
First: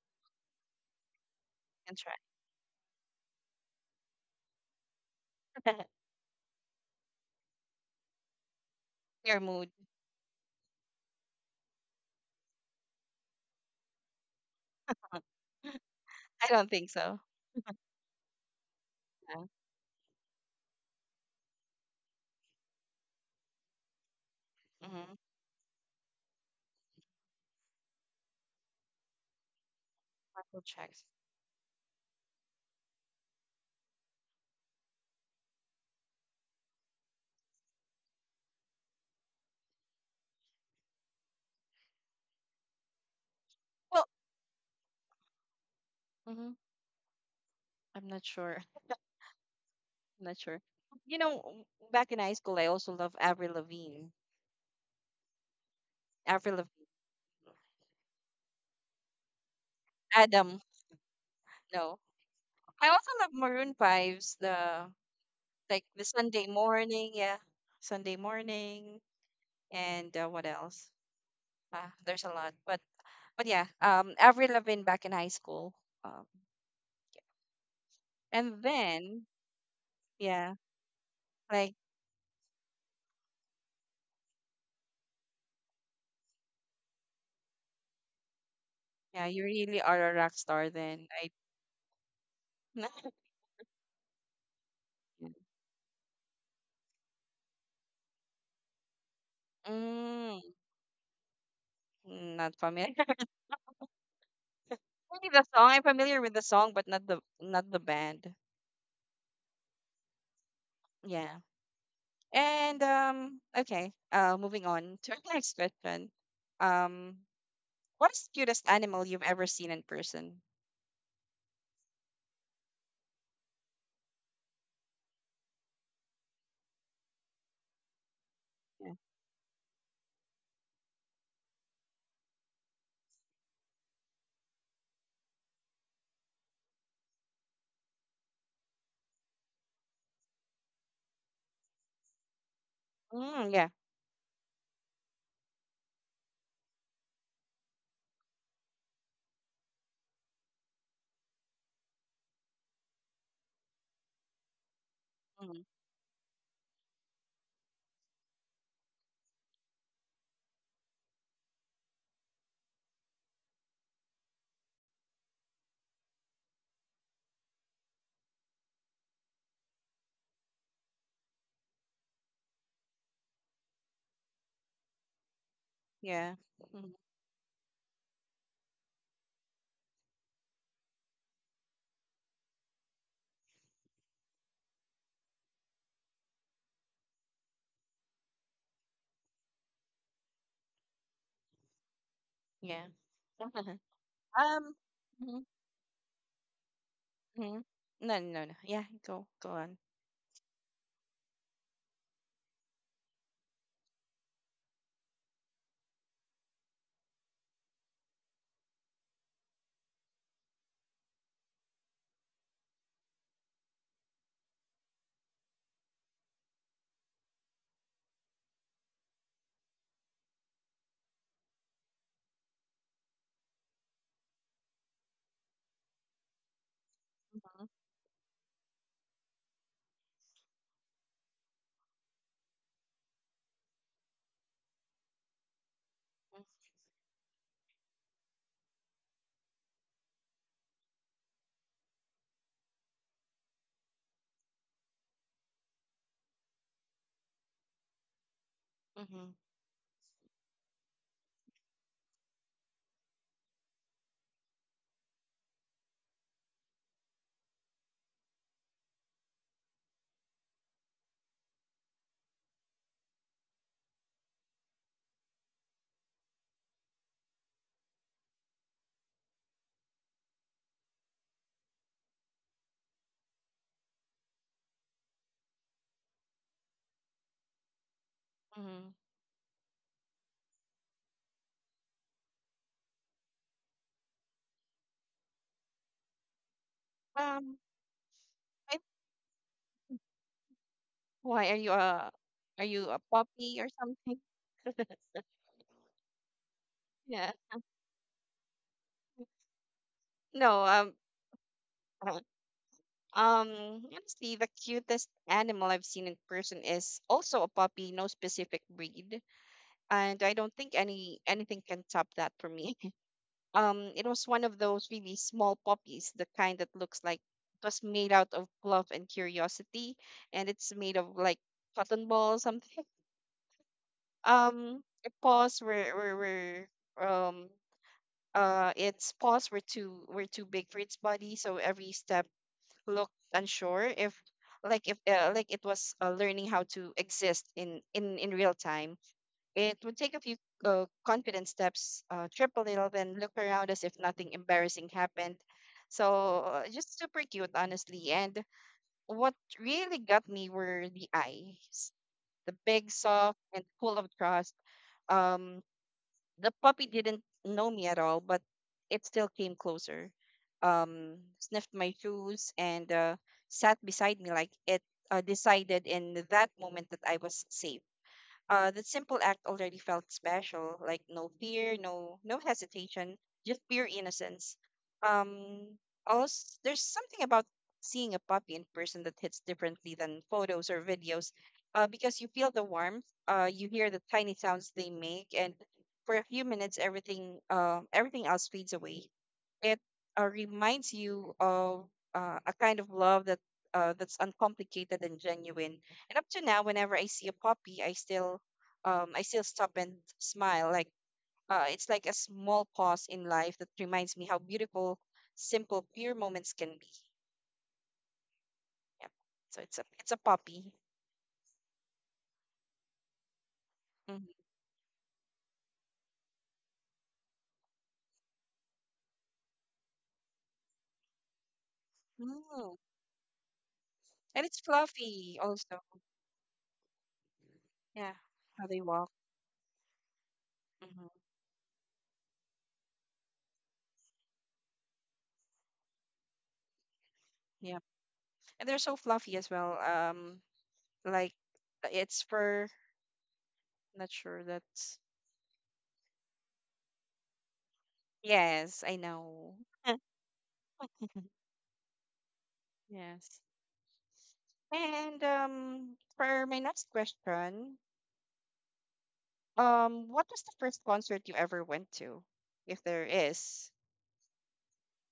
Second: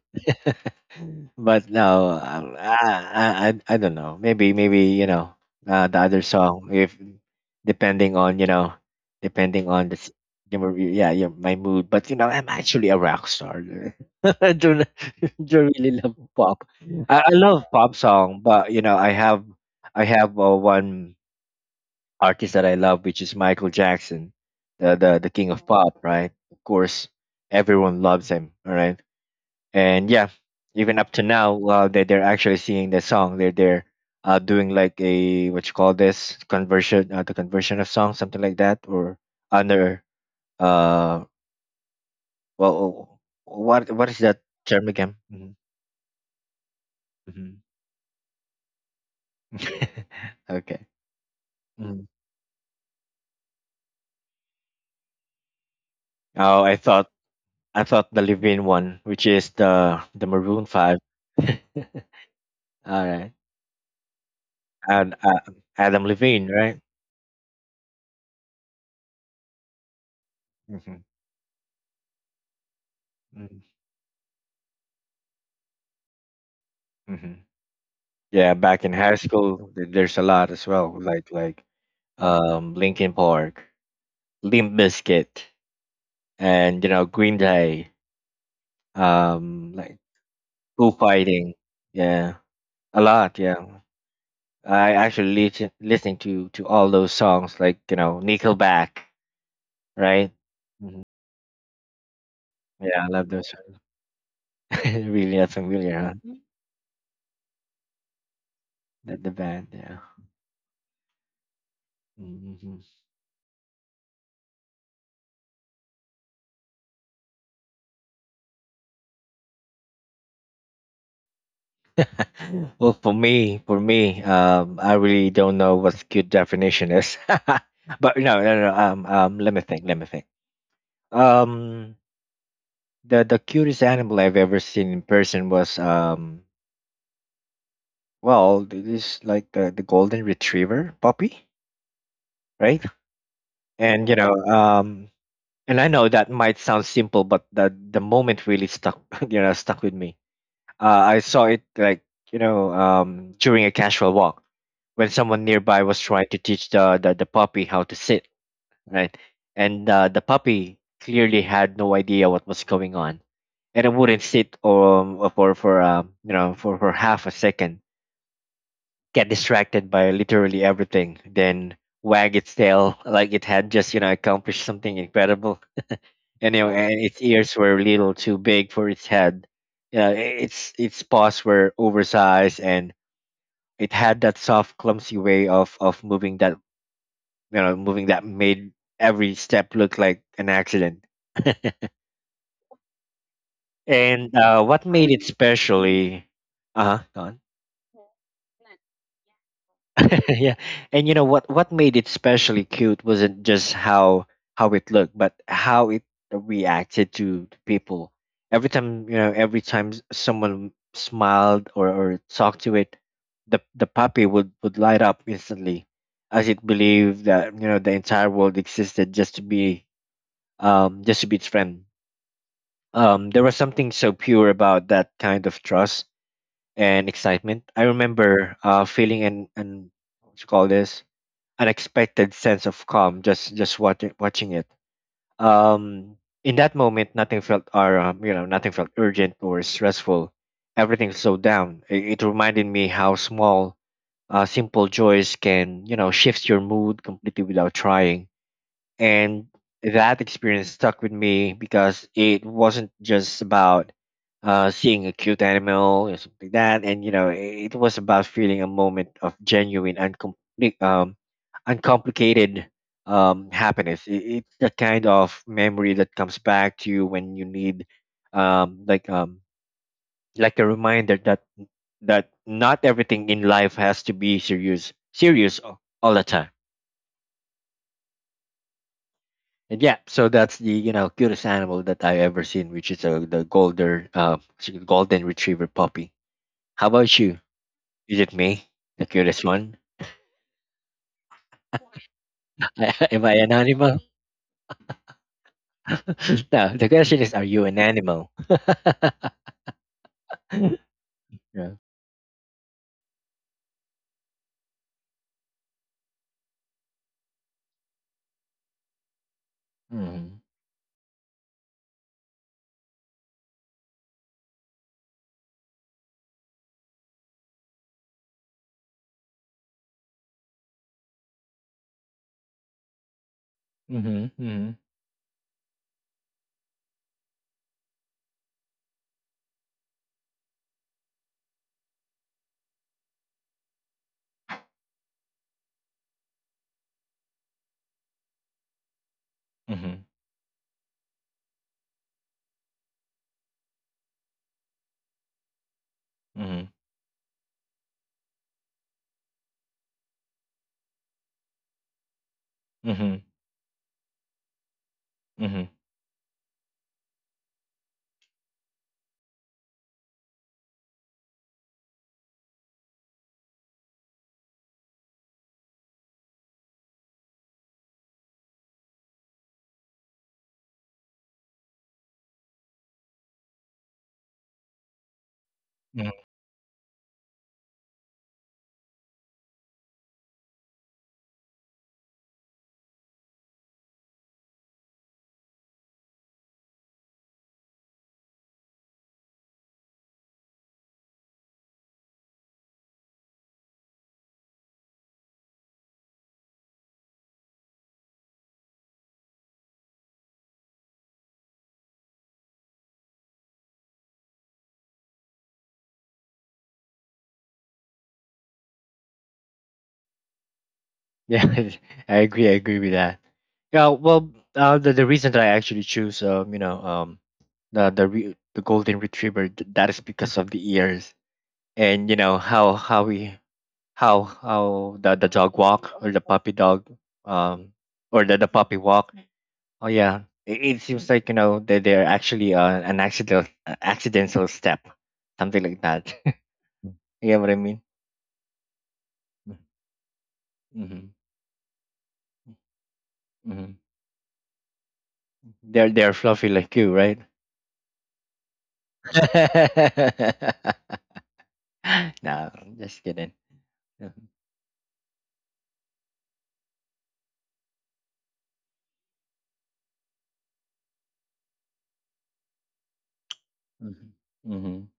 Speaker 2: But
Speaker 1: can
Speaker 2: no,
Speaker 1: try
Speaker 2: um, I, I I I don't know. Maybe maybe, you know, uh, the other song, if, depending on, you know,
Speaker 1: your
Speaker 2: depending
Speaker 1: mood.
Speaker 2: on the s- you know, yeah, yeah, my mood. But you know I'm actually a rock star. I don't, don't really love
Speaker 1: I
Speaker 2: pop.
Speaker 1: don't think
Speaker 2: I,
Speaker 1: so.
Speaker 2: I love pop song, but you know I have
Speaker 1: Yeah.
Speaker 2: I have, uh, one artist that I love, which is Michael Jackson, the
Speaker 1: Mm-hmm.
Speaker 2: the the king of pop, right? Of course, everyone loves him. All right. And yeah,
Speaker 1: Michael
Speaker 2: even
Speaker 1: Jackson.
Speaker 2: up to now, uh, they, they're actually singing the song, they're they're uh, doing like a, what you call this, conversion, uh, the conversion of song, something like that, or under, uh well oh, what what
Speaker 1: Well,
Speaker 2: is that term again? Mhm,
Speaker 1: hmm
Speaker 2: mhm.
Speaker 1: I'm not sure. I'm not sure.
Speaker 2: Okay.
Speaker 1: You know,
Speaker 2: Mhm.
Speaker 1: back in high school, I also love Avril Lavigne. Avril
Speaker 2: Oh, i
Speaker 1: Lavigne.
Speaker 2: thought i thought the Levine one, which is the the
Speaker 1: Adam.
Speaker 2: maroon five.
Speaker 1: No. I
Speaker 2: All
Speaker 1: also
Speaker 2: right.
Speaker 1: love Maroon five's the
Speaker 2: And uh,
Speaker 1: like
Speaker 2: Adam
Speaker 1: the Sunday
Speaker 2: Levine, right.
Speaker 1: morning, yeah. Sunday morning and uh, what else?
Speaker 2: Mm-hmm.
Speaker 1: Uh, there's a lot. But but
Speaker 2: Mm-hmm.
Speaker 1: yeah, um Avril Lavigne back in high school. Um
Speaker 2: Mm-hmm. Yeah,
Speaker 1: and
Speaker 2: back in high
Speaker 1: then
Speaker 2: school, th- there's a lot
Speaker 1: yeah,
Speaker 2: as well, like like
Speaker 1: like
Speaker 2: um, Linkin Park, Limp Bizkit, and you know Green Day,
Speaker 1: yeah, you
Speaker 2: um,
Speaker 1: really
Speaker 2: like
Speaker 1: are a rock star
Speaker 2: Foo
Speaker 1: then. I
Speaker 2: Fighting. Yeah, a lot. Yeah, I actually lis- listening to to all those songs, like you know Nickelback, right?
Speaker 1: mm,
Speaker 2: Hmm.
Speaker 1: not familiar.
Speaker 2: Yeah, I love those. songs.
Speaker 1: Maybe
Speaker 2: Really
Speaker 1: the
Speaker 2: not
Speaker 1: song. I'm
Speaker 2: familiar,
Speaker 1: familiar with
Speaker 2: huh?
Speaker 1: the song but not the not the band.
Speaker 2: The, the band. Yeah.
Speaker 1: Yeah.
Speaker 2: Hmm.
Speaker 1: And um okay, uh moving on to our next question. Um What is the cutest animal you've ever seen in person?
Speaker 2: Well, for me, for me, um, I really don't know what good definition is. But no, no, no.
Speaker 1: Yeah.
Speaker 2: Um, um, let me think. Let me think. Um, the the cutest animal I've ever seen in person was, um, well, it is like the the golden retriever puppy, right?
Speaker 1: Mm, yeah.
Speaker 2: And you know, um, and I know that might sound simple, but the the moment really stuck, you know, stuck with me. Uh, I saw it, like, you know, um, during a casual walk when someone
Speaker 1: Mm,
Speaker 2: nearby was trying to teach the the, the puppy how to sit, right? And uh, the puppy clearly had no idea what was going on, and it wouldn't sit, um, uh, for for, um, you know, for for half a second, get distracted by literally everything, then wag its tail like it had just, you know, accomplished something incredible.
Speaker 1: yeah.
Speaker 2: Anyway,
Speaker 1: Mm,
Speaker 2: and its ears were a little too big for its head. Yeah, i- its its paws were oversized, and it had that soft, clumsy way of of moving that, you know moving that made every step look like an accident.
Speaker 1: yeah.
Speaker 2: And uh,
Speaker 1: Um.
Speaker 2: what made it
Speaker 1: Mhm,
Speaker 2: specially? Uh huh.
Speaker 1: mhm. No, no, no. Yeah, go, go on.
Speaker 2: Yeah. And you know what, what made it especially cute wasn't just how how it looked, but how it reacted to to people. Every time, you know every time s- someone smiled, or, or talked to it, the the puppy would would light up instantly, as it believed that, you know, the entire world existed just to be, um just to be its friend. Um there was something so pure about that kind of trust and excitement. I remember uh feeling an an, what you call this, unexpected sense of calm, just just watching watching it. Um, in that moment, nothing felt or um, you know, nothing felt urgent or stressful. Everything slowed down. It, it reminded me how small, uh, simple joys can, you know, shift your mood completely without trying.
Speaker 1: Mm-hmm,
Speaker 2: And that experience stuck with me because it wasn't just about, uh, seeing a cute animal or something like that, and you know, it it was about feeling a moment of genuine, uncompli- um, uncomplicated, um, happiness. I- It's the kind of memory that comes back to you when you need, um, like um, like a reminder that that not everything in life has to be serious, serious a- all the time.
Speaker 1: mm-hmm.
Speaker 2: And yeah, so that's the, you know, cutest animal that I ever seen, which is a the golden, uh s- golden retriever puppy. How about you?
Speaker 1: Um.
Speaker 2: Is it
Speaker 1: I-
Speaker 2: me, the cutest one?
Speaker 1: Why are you a are you a
Speaker 2: Am I
Speaker 1: puppy
Speaker 2: an
Speaker 1: or
Speaker 2: animal?
Speaker 1: something?
Speaker 2: No, the
Speaker 1: Yeah.
Speaker 2: question is, are you an animal?
Speaker 1: No. Um.
Speaker 2: Yeah.
Speaker 1: uh, Um. Honestly, the cutest animal I've seen in person is also a puppy. No specific breed, and I don't
Speaker 2: Hmm.
Speaker 1: think any anything can top that for me. Um, it was one of those really small puppies, the kind that looks like it was made out of love and curiosity, and it's made of like cotton ball something.
Speaker 2: Mm-hmm.
Speaker 1: Um,
Speaker 2: Mm-hmm.
Speaker 1: the paws were were, were um uh its paws were too were too big for its body, so every step looked unsure if like if uh, like it was uh, learning how to exist in in in real time. It would take a few uh, confident steps, uh, trip a little, then look around as if nothing embarrassing happened. So
Speaker 2: Mm-hmm.
Speaker 1: uh,
Speaker 2: Mm-hmm.
Speaker 1: just super cute, honestly. And what really got me were the eyes, the big,
Speaker 2: Mm-hmm.
Speaker 1: soft, and full of trust. Um, the puppy didn't know me at all, but it still came closer. Um, sniffed my shoes and uh, sat beside me like it uh, decided in that moment that I was safe. Uh, that simple act already felt special, like no fear, no no hesitation, just pure innocence. Um,
Speaker 2: Hmm.
Speaker 1: Also, there's something about seeing a puppy in person that hits differently than photos or videos, uh, because you feel the warmth, uh, you hear the tiny sounds they make, and for a few minutes, everything uh, everything else fades away. It uh, reminds you of uh, a kind of love that uh, that's uncomplicated and genuine. And up to now, whenever I see a puppy, I still, um, I still stop and smile. Like, uh, it's like a small pause in life that reminds me how beautiful, simple, pure moments can be. Yep. So it's a it's a puppy,
Speaker 2: Yeah, I agree. I agree with that. Yeah,
Speaker 1: hmm,
Speaker 2: well, uh, the the reason that I actually choose, um, you know, um, the the re- the golden retriever, th- that is because of the ears. And you know how how we how
Speaker 1: and it's
Speaker 2: how the
Speaker 1: fluffy
Speaker 2: the dog
Speaker 1: also.
Speaker 2: walk, or the puppy dog, um
Speaker 1: Yeah,
Speaker 2: or the, the
Speaker 1: how they
Speaker 2: puppy
Speaker 1: walk.
Speaker 2: walk. Oh yeah, it, it
Speaker 1: Hmm.
Speaker 2: seems like, you know, that they're actually, uh, an accidental accidental step, something like that. You get what I
Speaker 1: Yeah,
Speaker 2: mean?
Speaker 1: and they're so fluffy as well. Um,
Speaker 2: Mm-hmm.
Speaker 1: like uh, it's fur.
Speaker 2: Mm-hmm.
Speaker 1: Not sure that's.
Speaker 2: they're they're fluffy like you, right?
Speaker 1: Yes, I know.
Speaker 2: No, just
Speaker 1: Yes.
Speaker 2: kidding. Mm-hmm.
Speaker 1: And um, for my next question, Um, what was the first concert you ever went to, if there is?
Speaker 2: Mm-hmm.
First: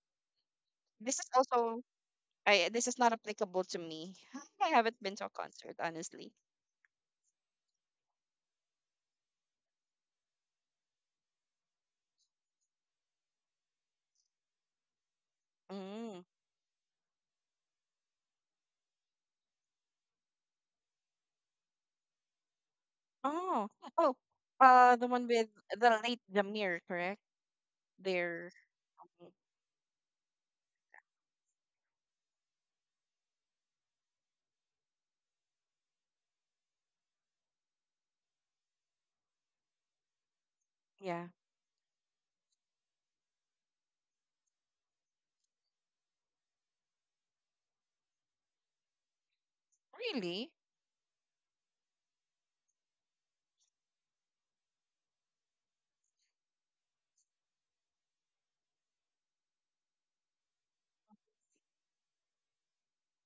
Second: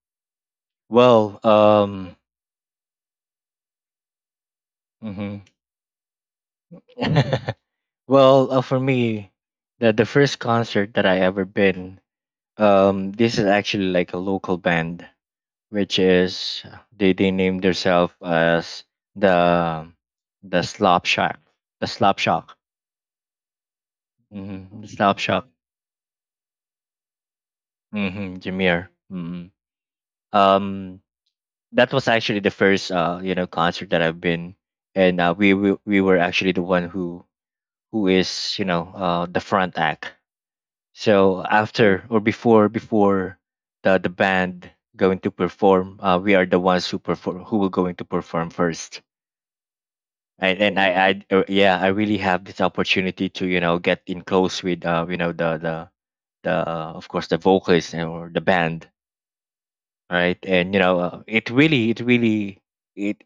Speaker 1: This is
Speaker 2: Well.
Speaker 1: also
Speaker 2: Um
Speaker 1: I this is not applicable to me. I haven't been to a
Speaker 2: mhm.
Speaker 1: concert, honestly.
Speaker 2: Well, uh, for me, the the first concert that I ever been, um, this is actually like a local band, which
Speaker 1: Mm.
Speaker 2: is, they they named themselves as the the Slop Shack, the Slop Shock.
Speaker 1: Oh, oh,
Speaker 2: Mm-hmm. The
Speaker 1: uh, the
Speaker 2: Slop
Speaker 1: one with
Speaker 2: Shock.
Speaker 1: the late Zamir, correct?
Speaker 2: Mm-hmm.
Speaker 1: There,
Speaker 2: Jameer. Mm-hmm. Um, that was actually the first, uh you know, concert that I've been. And uh, we, we we were actually the one who, who is, you know, uh the front act.
Speaker 1: yeah.
Speaker 2: So after or before, before the the band going to perform, uh, we are the ones who perform who will going to perform first.
Speaker 1: Really,
Speaker 2: And and I I uh, yeah, I really have this opportunity to you know get in close with uh you know the the the uh, of course, the vocalist and- or the band, right. And you know uh, it really it really it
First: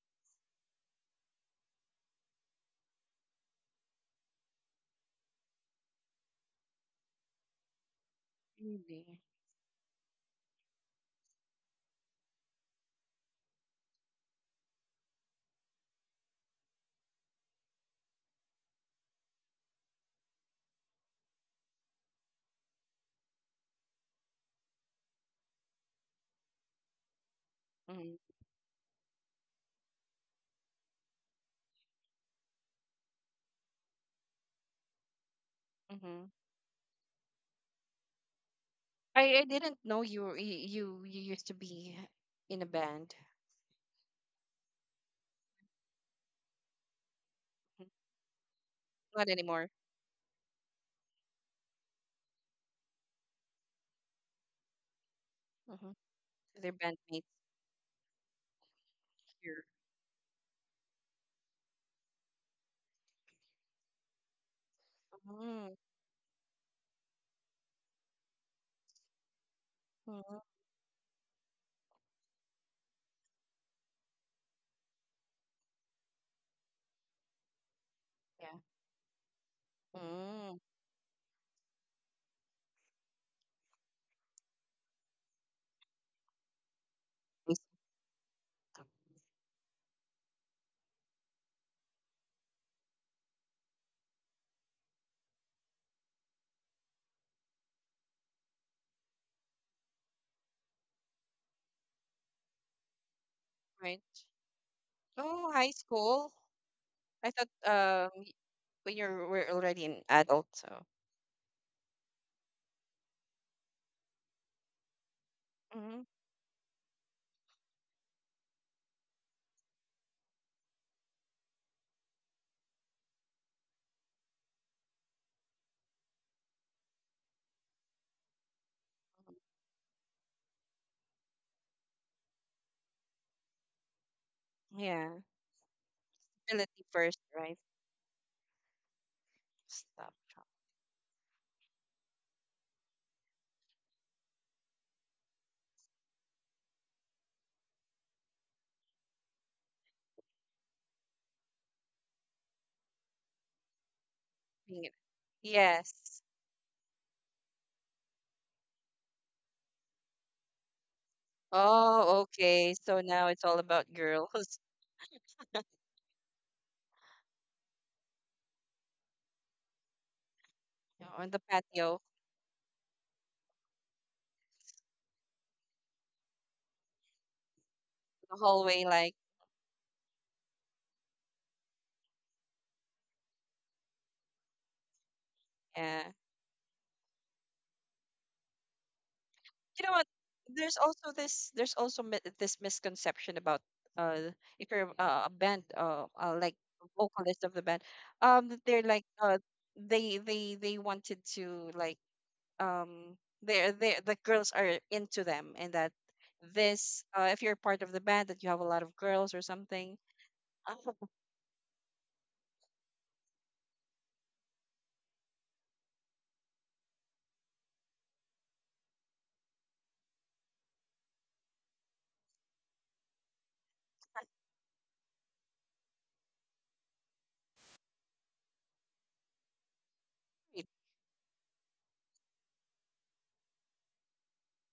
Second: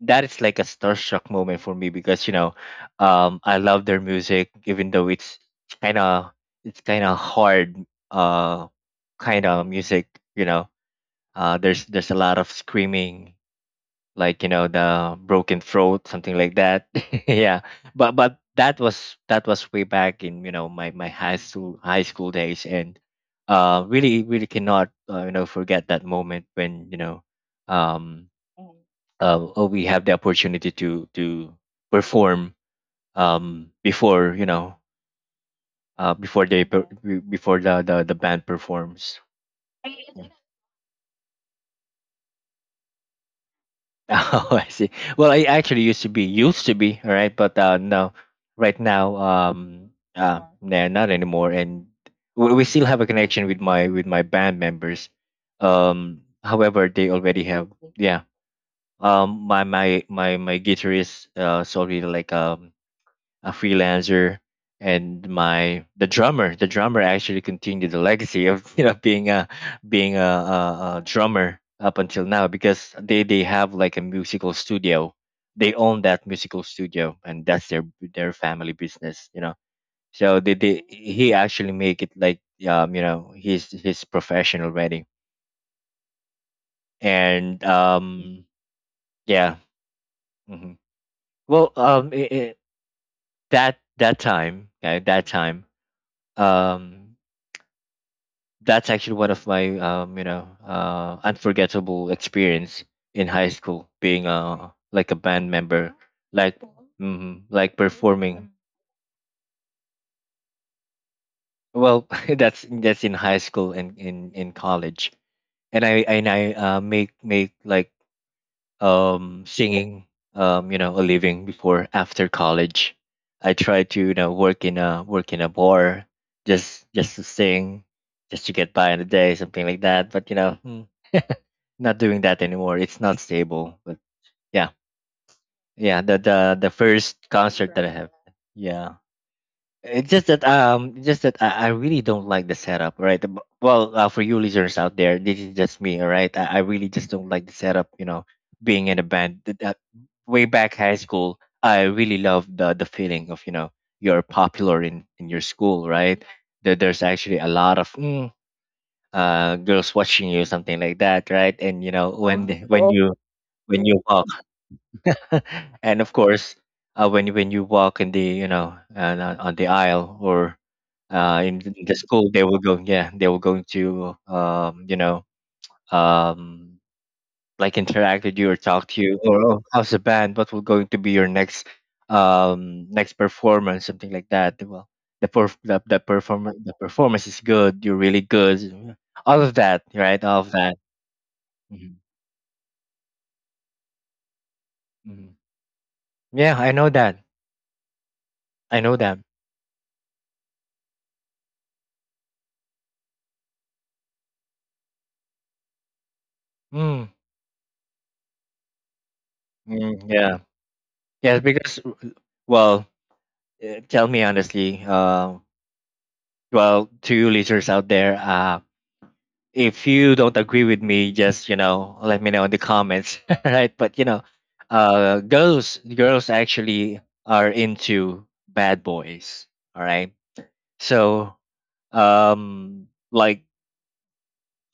Speaker 2: that is like a starstruck moment for me, because you know um I love their music, even though it's kind of it's kind of hard, uh
Speaker 1: really.
Speaker 2: kind of music. you know uh there's there's a lot of screaming, like, you know the broken throat, something like that. Yeah. But but that was that was way back in, you know my my high school high school days. And uh really really cannot, uh, you know forget that moment when, you know um
Speaker 1: Mm-hmm.
Speaker 2: uh, oh, we have the opportunity to to perform, um, before, you know uh,
Speaker 1: Mm-hmm.
Speaker 2: before they per- be- before the, the the band performs.
Speaker 1: I I didn't know you
Speaker 2: Yeah.
Speaker 1: were- you you you used to be in a band.
Speaker 2: Oh, I see. Well, I actually used to be used to be all right, but uh,
Speaker 1: Mm,
Speaker 2: no, right now,
Speaker 1: not anymore.
Speaker 2: um uh, nah, not anymore. And we, we still have a connection with my with my band members.
Speaker 1: Mm-hmm.
Speaker 2: Um,
Speaker 1: They're
Speaker 2: however, they
Speaker 1: bandmates
Speaker 2: already have, yeah. Um, my
Speaker 1: here.
Speaker 2: my my my guitarist, uh, is already, like, um a freelancer. And
Speaker 1: Mm-hmm.
Speaker 2: my the drummer. The drummer actually continued the legacy of you know being a being a,
Speaker 1: Mm-hmm.
Speaker 2: a, a drummer up until now, because they they have like a musical studio. They own that musical studio, and that's their their
Speaker 1: Yeah.
Speaker 2: family business. You know, so they,
Speaker 1: Mm.
Speaker 2: they he actually make it like, um you know his his profession already, and um yeah. hmm well, um, I I that that time, okay, that time. um, That's actually one of my, um, you know, uh, unforgettable experience in high school,
Speaker 1: Right.
Speaker 2: being, uh like, a band
Speaker 1: Oh, high
Speaker 2: member,
Speaker 1: school.
Speaker 2: like,
Speaker 1: I
Speaker 2: mm,
Speaker 1: thought
Speaker 2: like,
Speaker 1: um
Speaker 2: performing.
Speaker 1: when you are were already an adult, so
Speaker 2: Well, that's that's in high school and in in college, and I
Speaker 1: hmm
Speaker 2: and I uh, make make like, um singing, um you know a living before after college. I tried to, you know work in a work in a bar, just just to sing, just to get by in the day, something like that. But you know. Not doing that anymore. It's not stable. But yeah,
Speaker 1: yeah,
Speaker 2: yeah. The the the
Speaker 1: ability
Speaker 2: first
Speaker 1: first, right?
Speaker 2: concert that I have. Yeah. It's
Speaker 1: Stop
Speaker 2: just that um, it's just that I, I really don't like the setup, right? B- Well, uh, for you listeners out there, this is just me, all right. I, I really just don't like the setup, you know, being in a band. Th- that- way back high school, I really loved the the feeling of, you know you're popular
Speaker 1: being it.
Speaker 2: in in your school, right?
Speaker 1: Yes.
Speaker 2: There, there's actually a lot of, mm, uh girls watching you, something like that, right? And, you know
Speaker 1: Oh,
Speaker 2: when
Speaker 1: okay.
Speaker 2: when Oh,
Speaker 1: So
Speaker 2: you
Speaker 1: now it's all
Speaker 2: when
Speaker 1: about
Speaker 2: you walk.
Speaker 1: girls.
Speaker 2: And of course, uh, when when you walk in the, you know and on, on the aisle, or,
Speaker 1: You know, on the
Speaker 2: uh, in th- the
Speaker 1: patio,
Speaker 2: school, they will go, yeah, they will going to, um, you know um, like, interact with
Speaker 1: the
Speaker 2: you, or
Speaker 1: hallway,
Speaker 2: talk to
Speaker 1: like
Speaker 2: you, or, oh, how's the band, what will going to be your next, um, next performance, something like that. Well, the perf- the, the
Speaker 1: yeah.
Speaker 2: performance the performance is good, you're really good, all of that,
Speaker 1: You know what,
Speaker 2: right, all of that.
Speaker 1: there's also this there's
Speaker 2: Mhm,
Speaker 1: also mi- this misconception about uh if you're uh, a
Speaker 2: mhm.
Speaker 1: band uh, uh like
Speaker 2: Yeah, I know that.
Speaker 1: vocalist of the band, um that
Speaker 2: I
Speaker 1: they're
Speaker 2: know
Speaker 1: like
Speaker 2: that
Speaker 1: uh they they they wanted to like, um they're they the girls are into them, and that this,
Speaker 2: mm,
Speaker 1: uh if you're part of the band, that you have a lot of girls or something.
Speaker 2: mm, yeah.
Speaker 1: Oh,
Speaker 2: Yes, because, well, eh, tell me honestly. Uh, well, to you listeners out there, uh, if you don't agree with me, just, you know, let me know in the comments, right? But, you know,
Speaker 1: that's
Speaker 2: uh, girls, girls actually are into bad boys, all right?
Speaker 1: great.
Speaker 2: So, um, like,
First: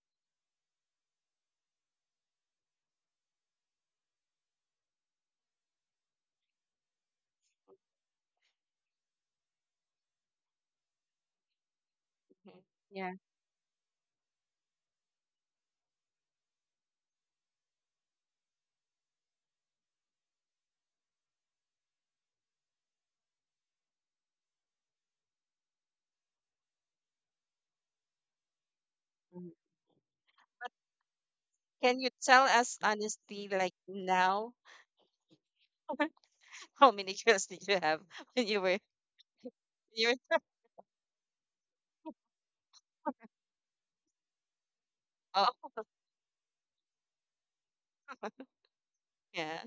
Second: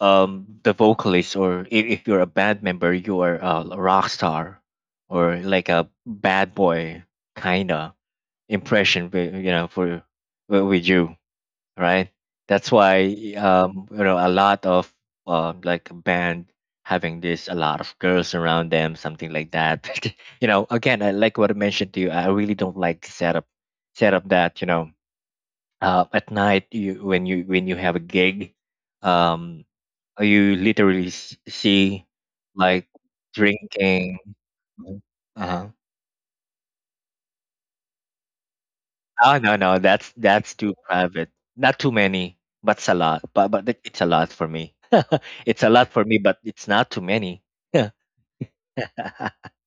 Speaker 2: um, the vocalist, or if, if you're a band member, you are a rock star, or like a bad boy, kinda impression with, you know for, wi- with you, right.
Speaker 1: Mhm.
Speaker 2: That's why,
Speaker 1: Yeah.
Speaker 2: um you know a lot of, uh, like, a band having this, a lot of girls around them, something like that. You know again, I like what I mentioned to you, I really don't like the setup. Setup that, you know uh, at night, you when you when you have a gig,
Speaker 1: Mhm.
Speaker 2: um you literally s-
Speaker 1: Can
Speaker 2: see,
Speaker 1: you tell us
Speaker 2: like,
Speaker 1: honestly, like,
Speaker 2: drinking.
Speaker 1: now
Speaker 2: Uh-huh.
Speaker 1: how many girls did you have when you were
Speaker 2: Oh, no, no, that's
Speaker 1: you were
Speaker 2: that's too private. Not too many, but it's a lot. But but it- it's a lot for me. It's a
Speaker 1: oh
Speaker 2: lot for me, but it's not too many.
Speaker 1: yeah.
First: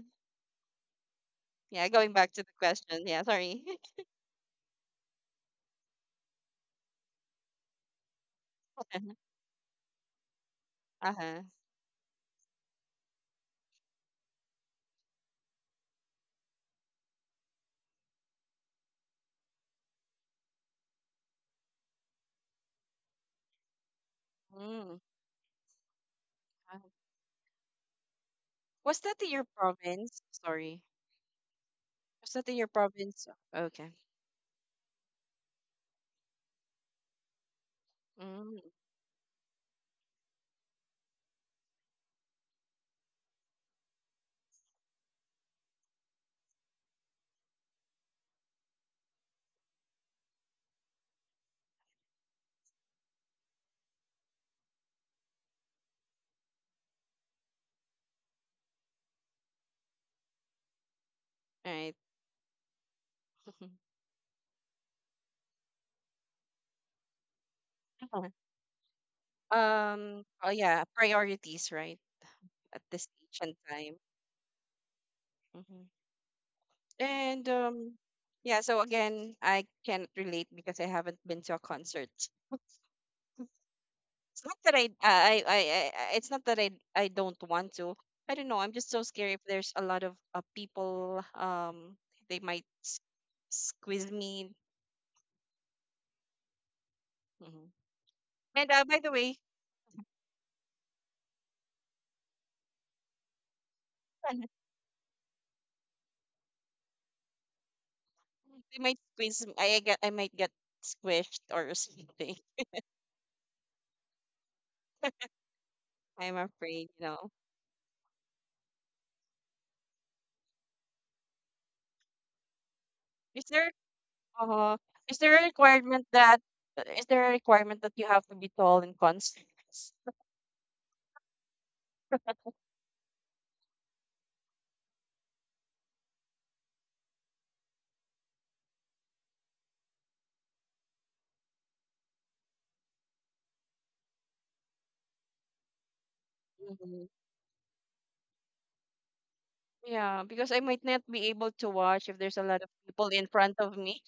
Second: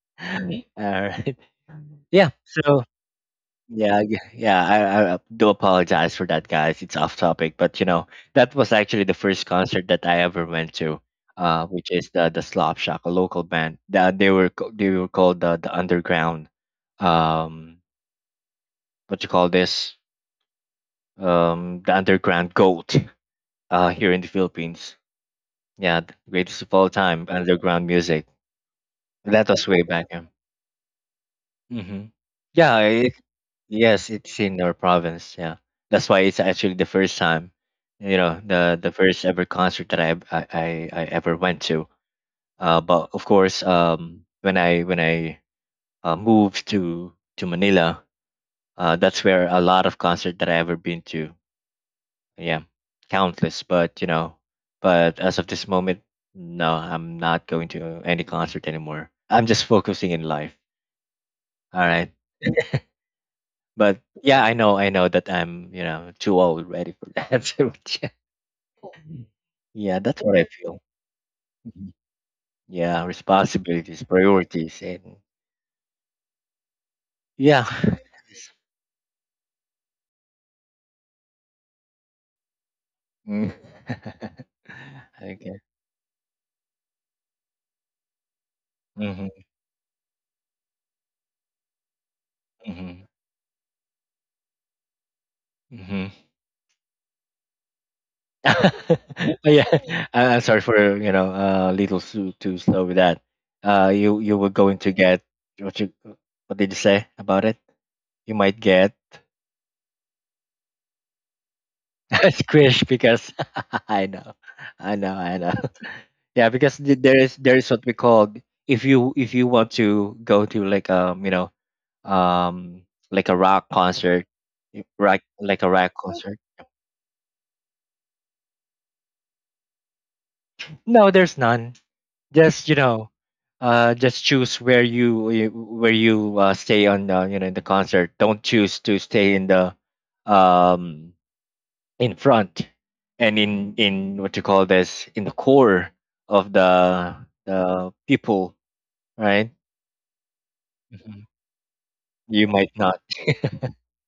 Speaker 2: All right.
Speaker 1: Yeah, going
Speaker 2: Yeah.
Speaker 1: back to the
Speaker 2: So,
Speaker 1: question. Yeah, sorry.
Speaker 2: yeah, yeah, yeah, I, I do apologize for that, guys. It's off topic, but, you know that was actually the first concert that I ever went to.
Speaker 1: Uh-huh.
Speaker 2: Uh, which is the the Slop Shock, a local band. The, they were co- they were called the the underground. Um, what you call this? Um, the underground goat, uh, here in the Philippines.
Speaker 1: Mm.
Speaker 2: Yeah, the greatest of
Speaker 1: uh,
Speaker 2: all time, underground music.
Speaker 1: Was that in your
Speaker 2: That was way back.
Speaker 1: province?
Speaker 2: Yeah.
Speaker 1: Sorry.
Speaker 2: hmm
Speaker 1: Was that in your
Speaker 2: yeah it,
Speaker 1: province? Okay.
Speaker 2: yes, it's in our province. Yeah, that's why it's actually the first time, you know,
Speaker 1: Mm.
Speaker 2: the the first ever concert that I I, I I ever went to. Uh, but of course, um, when I when I, uh, moved to to Manila. Uh, that's where a lot of concert that I ever been to. Yeah, countless. But you know but as of this moment, no, I'm not going to any concert anymore. I'm just focusing in life, all
Speaker 1: Right.
Speaker 2: right. But yeah, i know I know that I'm, you know too old ready for that. But yeah, yeah, that's
Speaker 1: Um.
Speaker 2: what I
Speaker 1: Oh
Speaker 2: feel.
Speaker 1: yeah, priorities,
Speaker 2: Mhm.
Speaker 1: right? At
Speaker 2: Yeah,
Speaker 1: this age and time.
Speaker 2: responsibilities, priorities, and
Speaker 1: Hmm. And
Speaker 2: yeah.
Speaker 1: um, yeah. So again, I can't relate because I haven't been to a concert.
Speaker 2: Mm.
Speaker 1: It's not that I, I, I,
Speaker 2: Okay.
Speaker 1: I, I- it's not that I, I don't want to. I don't know. I'm just so scared if
Speaker 2: hmm
Speaker 1: there's a lot of uh, people. Um, they might s- squeeze me.
Speaker 2: hmm
Speaker 1: Mhm. And uh, by the way,
Speaker 2: yeah, I- I'm sorry for, you know uh, a little too too slow with that. Uh, you you were going to get what you — what did you say about it? You might
Speaker 1: they
Speaker 2: get
Speaker 1: might squeeze. Me- I, I get. I might get squished or something.
Speaker 2: squish, because I know, I know, I know.
Speaker 1: I'm
Speaker 2: Yeah, because,
Speaker 1: afraid.
Speaker 2: th-
Speaker 1: You
Speaker 2: there
Speaker 1: know.
Speaker 2: is there is what we call, if you if you want to go to, like, um you know um like, a
Speaker 1: Is
Speaker 2: rock
Speaker 1: there?
Speaker 2: concert.
Speaker 1: Uh,
Speaker 2: You-
Speaker 1: is
Speaker 2: rock
Speaker 1: there a
Speaker 2: Like, a rock
Speaker 1: requirement
Speaker 2: concert.
Speaker 1: that? uh, Is there a requirement that you have to be tall in concert?
Speaker 2: No, there's none. Just, you know uh just choose where you you- where you, uh, stay on, uh, you know in the concert. Don't choose to stay in the, um in front, and in in what you call this, in the core of
Speaker 1: Mhm.
Speaker 2: the the people, right.
Speaker 1: Yeah, because I might not
Speaker 2: Mhm.
Speaker 1: be able to watch if there's a
Speaker 2: You
Speaker 1: lot
Speaker 2: might
Speaker 1: of
Speaker 2: not.
Speaker 1: people in front of me.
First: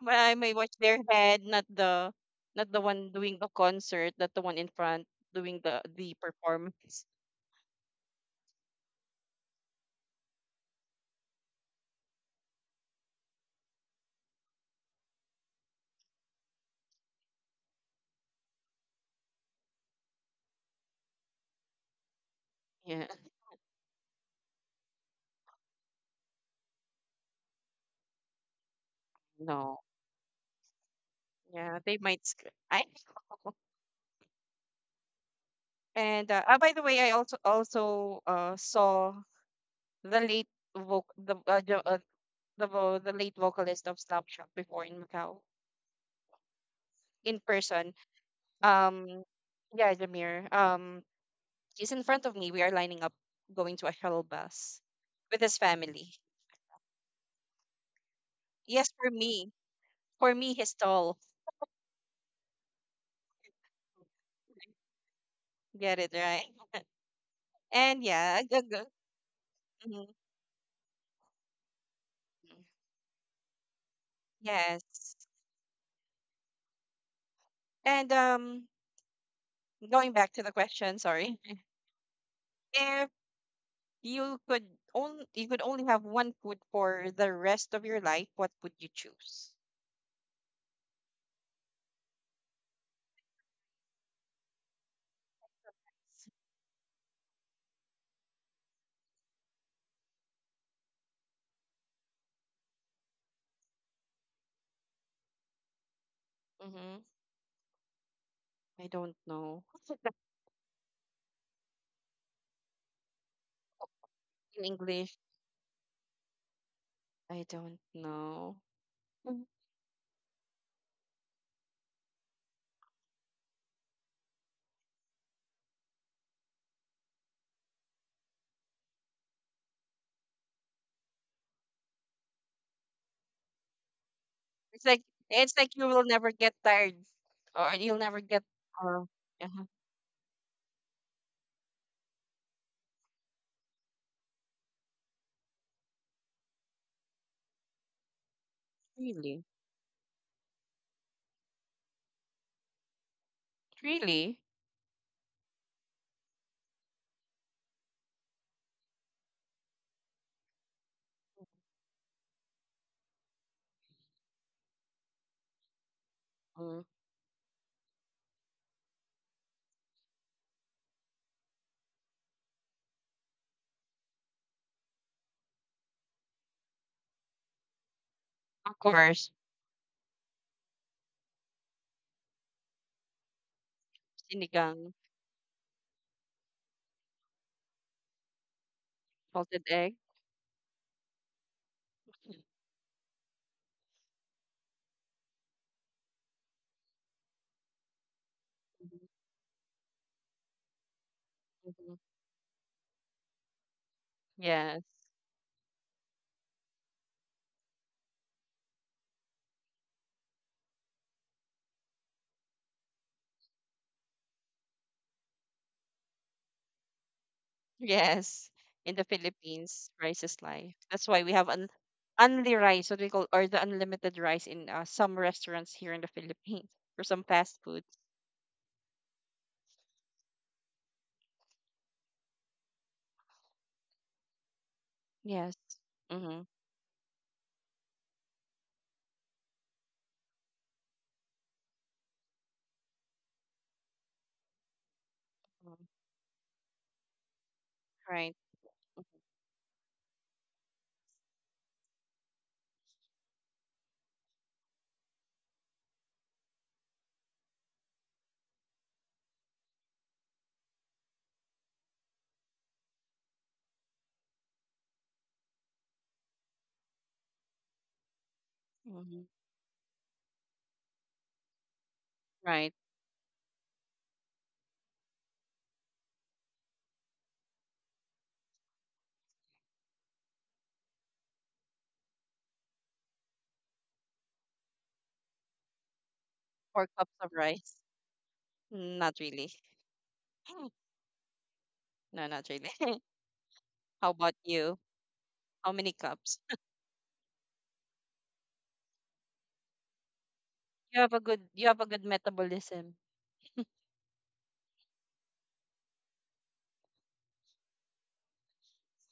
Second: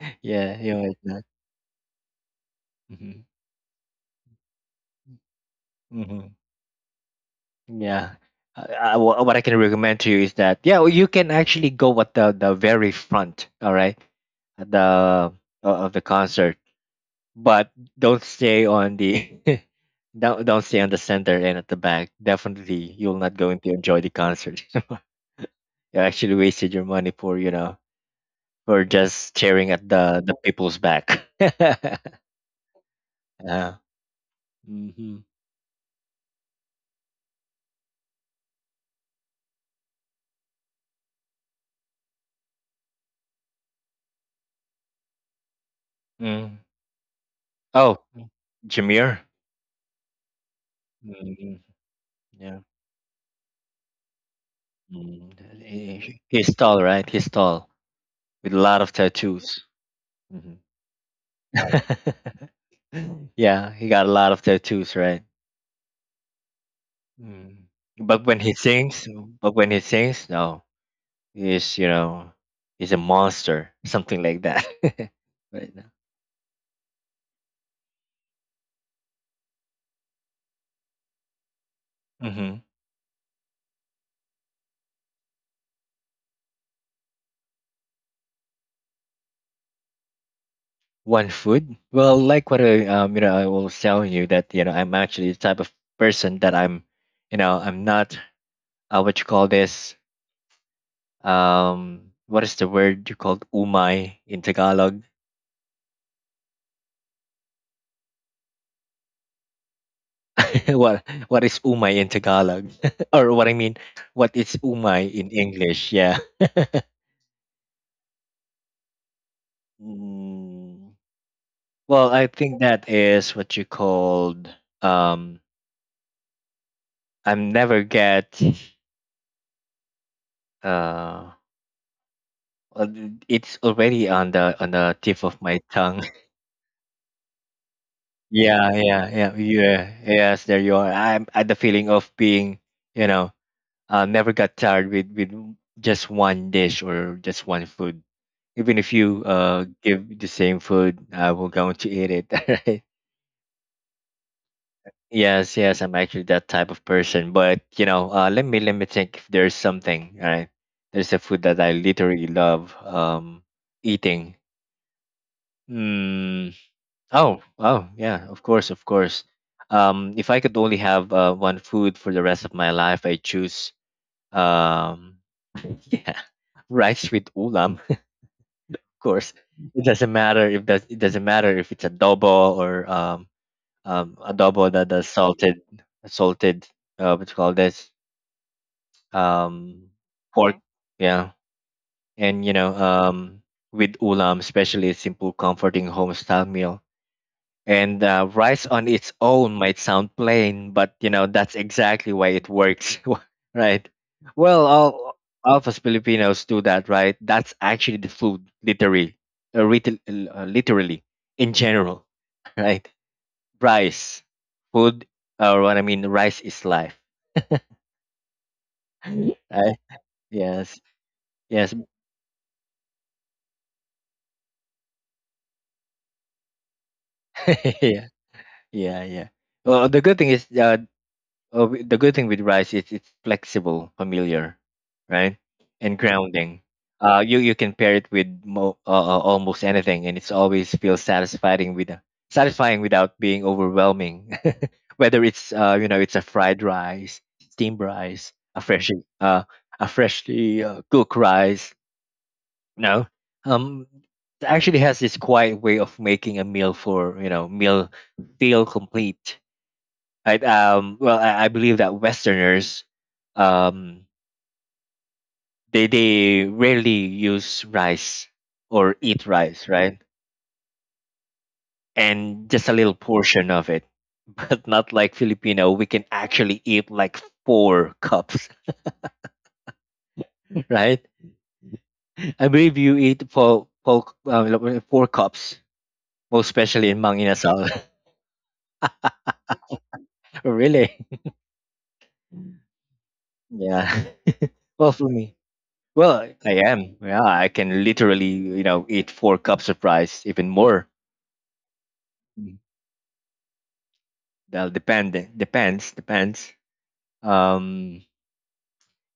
Speaker 1: But I may
Speaker 2: Yeah,
Speaker 1: watch
Speaker 2: you might
Speaker 1: their
Speaker 2: not.
Speaker 1: head, not the not the one
Speaker 2: hmm
Speaker 1: doing the concert, not the one in front doing the the
Speaker 2: hmm
Speaker 1: performance.
Speaker 2: yeah. I, I, wha- what I can recommend to you is that, yeah, well, you can actually go at the the very front, all right, at the, uh, of the concert. But don't stay on the don't don't stay on the center and at the back. Definitely,
Speaker 1: Yeah,
Speaker 2: you're not going to enjoy the concert. You actually wasted your money for, you know for just staring
Speaker 1: no.
Speaker 2: at the the people's back.
Speaker 1: Yeah, they might. Sc- I
Speaker 2: Yeah. Mm-hmm.
Speaker 1: and uh, ah, by the way, I also also uh saw the late voc the uh, the, uh, the vo- the late vocalist of Slapshot before in Macau
Speaker 2: Mm.
Speaker 1: in person.
Speaker 2: Oh, Jameer.
Speaker 1: Um, yeah, Jamir. Um,
Speaker 2: Mm-hmm.
Speaker 1: he's in front of me.
Speaker 2: Yeah.
Speaker 1: We are lining up going to a shuttle bus with his
Speaker 2: Mm.
Speaker 1: family.
Speaker 2: He- He's tall, right? He's tall with a lot
Speaker 1: Yes,
Speaker 2: of
Speaker 1: for me.
Speaker 2: tattoos.
Speaker 1: For me,
Speaker 2: hmm
Speaker 1: he's tall.
Speaker 2: yeah, he got a lot of tattoos, right?
Speaker 1: Get it right.
Speaker 2: Mm.
Speaker 1: And
Speaker 2: But
Speaker 1: yeah,
Speaker 2: when
Speaker 1: I-
Speaker 2: he
Speaker 1: I go-
Speaker 2: sings, but when he
Speaker 1: mhm.
Speaker 2: sings, no, he's, you know, he's a monster, something like that.
Speaker 1: Yes.
Speaker 2: Right now.
Speaker 1: And um, going back to the question, sorry.
Speaker 2: Mm-hmm.
Speaker 1: If you could only you could only have one food for the rest of your life, what would you choose?
Speaker 2: One food. Well, like what I, um you know I was telling you that, you know I'm actually the type of person that I'm, you know I'm not, uh, what you call this, um what is the word you called umay in Tagalog?
Speaker 1: Mm-hmm. I don't know.
Speaker 2: what what is umay in Tagalog? Or, what I mean, what is
Speaker 1: In
Speaker 2: umay
Speaker 1: English,
Speaker 2: in English? Yeah.
Speaker 1: I don't know. Mm.
Speaker 2: Mm. Well, I think that is what you called, um I'm never get, uh uh, it's already on the on
Speaker 1: It's
Speaker 2: the
Speaker 1: like
Speaker 2: tip of
Speaker 1: it's
Speaker 2: my
Speaker 1: like you will
Speaker 2: tongue.
Speaker 1: never get tired, or you'll never get.
Speaker 2: Yeah,
Speaker 1: Uh,
Speaker 2: yeah, yeah,
Speaker 1: uh-huh.
Speaker 2: yeah. Yes, there you are. I'm at the feeling of being, you know, uh, never got tired with with just one dish or just one food. Even if you,
Speaker 1: Really,
Speaker 2: uh give the same food, I will going to eat it.
Speaker 1: really.
Speaker 2: Yes, yes, I'm actually that type of person. But, you know, uh, let me let me think if there's something. Right, there's a food that I literally love, um, eating. Mm,
Speaker 1: Mm,
Speaker 2: oh, oh, yeah, of course, of course. Um, if I could only have, uh, one food for the rest of my life, I choose, um, yeah, rice with ulam.
Speaker 1: of
Speaker 2: Of
Speaker 1: course.
Speaker 2: course, it doesn't matter if does it doesn't matter if it's adobo or, um, um, adobo that
Speaker 1: Sinigang,
Speaker 2: is salted, salted. Uh, what you call this?
Speaker 1: salted
Speaker 2: um,
Speaker 1: egg.
Speaker 2: Pork, yeah, and, you know, um, with ulam, especially a simple, comforting homestyle meal. And, uh, rice on
Speaker 1: Mhm,
Speaker 2: its own might sound plain, but, you know that's
Speaker 1: mhm.
Speaker 2: exactly why it works, right? Well,
Speaker 1: Yes.
Speaker 2: all, all of us Filipinos do that, right? That's actually the food, literally, uh, ritil- uh, literally, in general, right? Rice, food, or, what I mean, rice is life,
Speaker 1: Yes. In the
Speaker 2: right?
Speaker 1: Philippines, rice is life.
Speaker 2: Yes,
Speaker 1: That's why we have an
Speaker 2: yes,
Speaker 1: only rice, what we call, or the unlimited rice in uh, some restaurants here in the Philippines for some fast foods.
Speaker 2: yeah. Yeah, yeah. Well, the good thing is, uh, uh, wi- the good thing with rice is it's flexible, familiar, right,
Speaker 1: Yes.
Speaker 2: and
Speaker 1: Mm-hmm.
Speaker 2: grounding. Uh, you you can pair it with, mo- uh, uh, almost anything, and it's always feels satisfying with satisfying without being overwhelming. Whether it's, uh, you know it's a fried rice, steamed rice,
Speaker 1: Right.
Speaker 2: a freshly uh, a freshly, uh, cooked rice, no, um, it actually has this quiet way of making a meal, for you know meal feel complete, right? Um, well, I, I believe that Westerners, um, they they rarely use rice or eat
Speaker 1: Mm-hmm.
Speaker 2: rice, right? And just a
Speaker 1: Right.
Speaker 2: little portion of it. But not like Filipino, we can actually eat like four cups. Right? I believe you eat four four, um, like, uh, four cups, most
Speaker 1: Four
Speaker 2: especially in Mang
Speaker 1: cups of
Speaker 2: Inasal.
Speaker 1: rice. Not really.
Speaker 2: Really?
Speaker 1: No, not really.
Speaker 2: Yeah.
Speaker 1: How about you?
Speaker 2: Well, for me.
Speaker 1: How many
Speaker 2: Well,
Speaker 1: cups?
Speaker 2: I am. Yeah, I can literally, you know, eat four cups of rice, even more.
Speaker 1: You have a good you have a good
Speaker 2: Mm.
Speaker 1: metabolism.
Speaker 2: Well, depend depends depends. Um,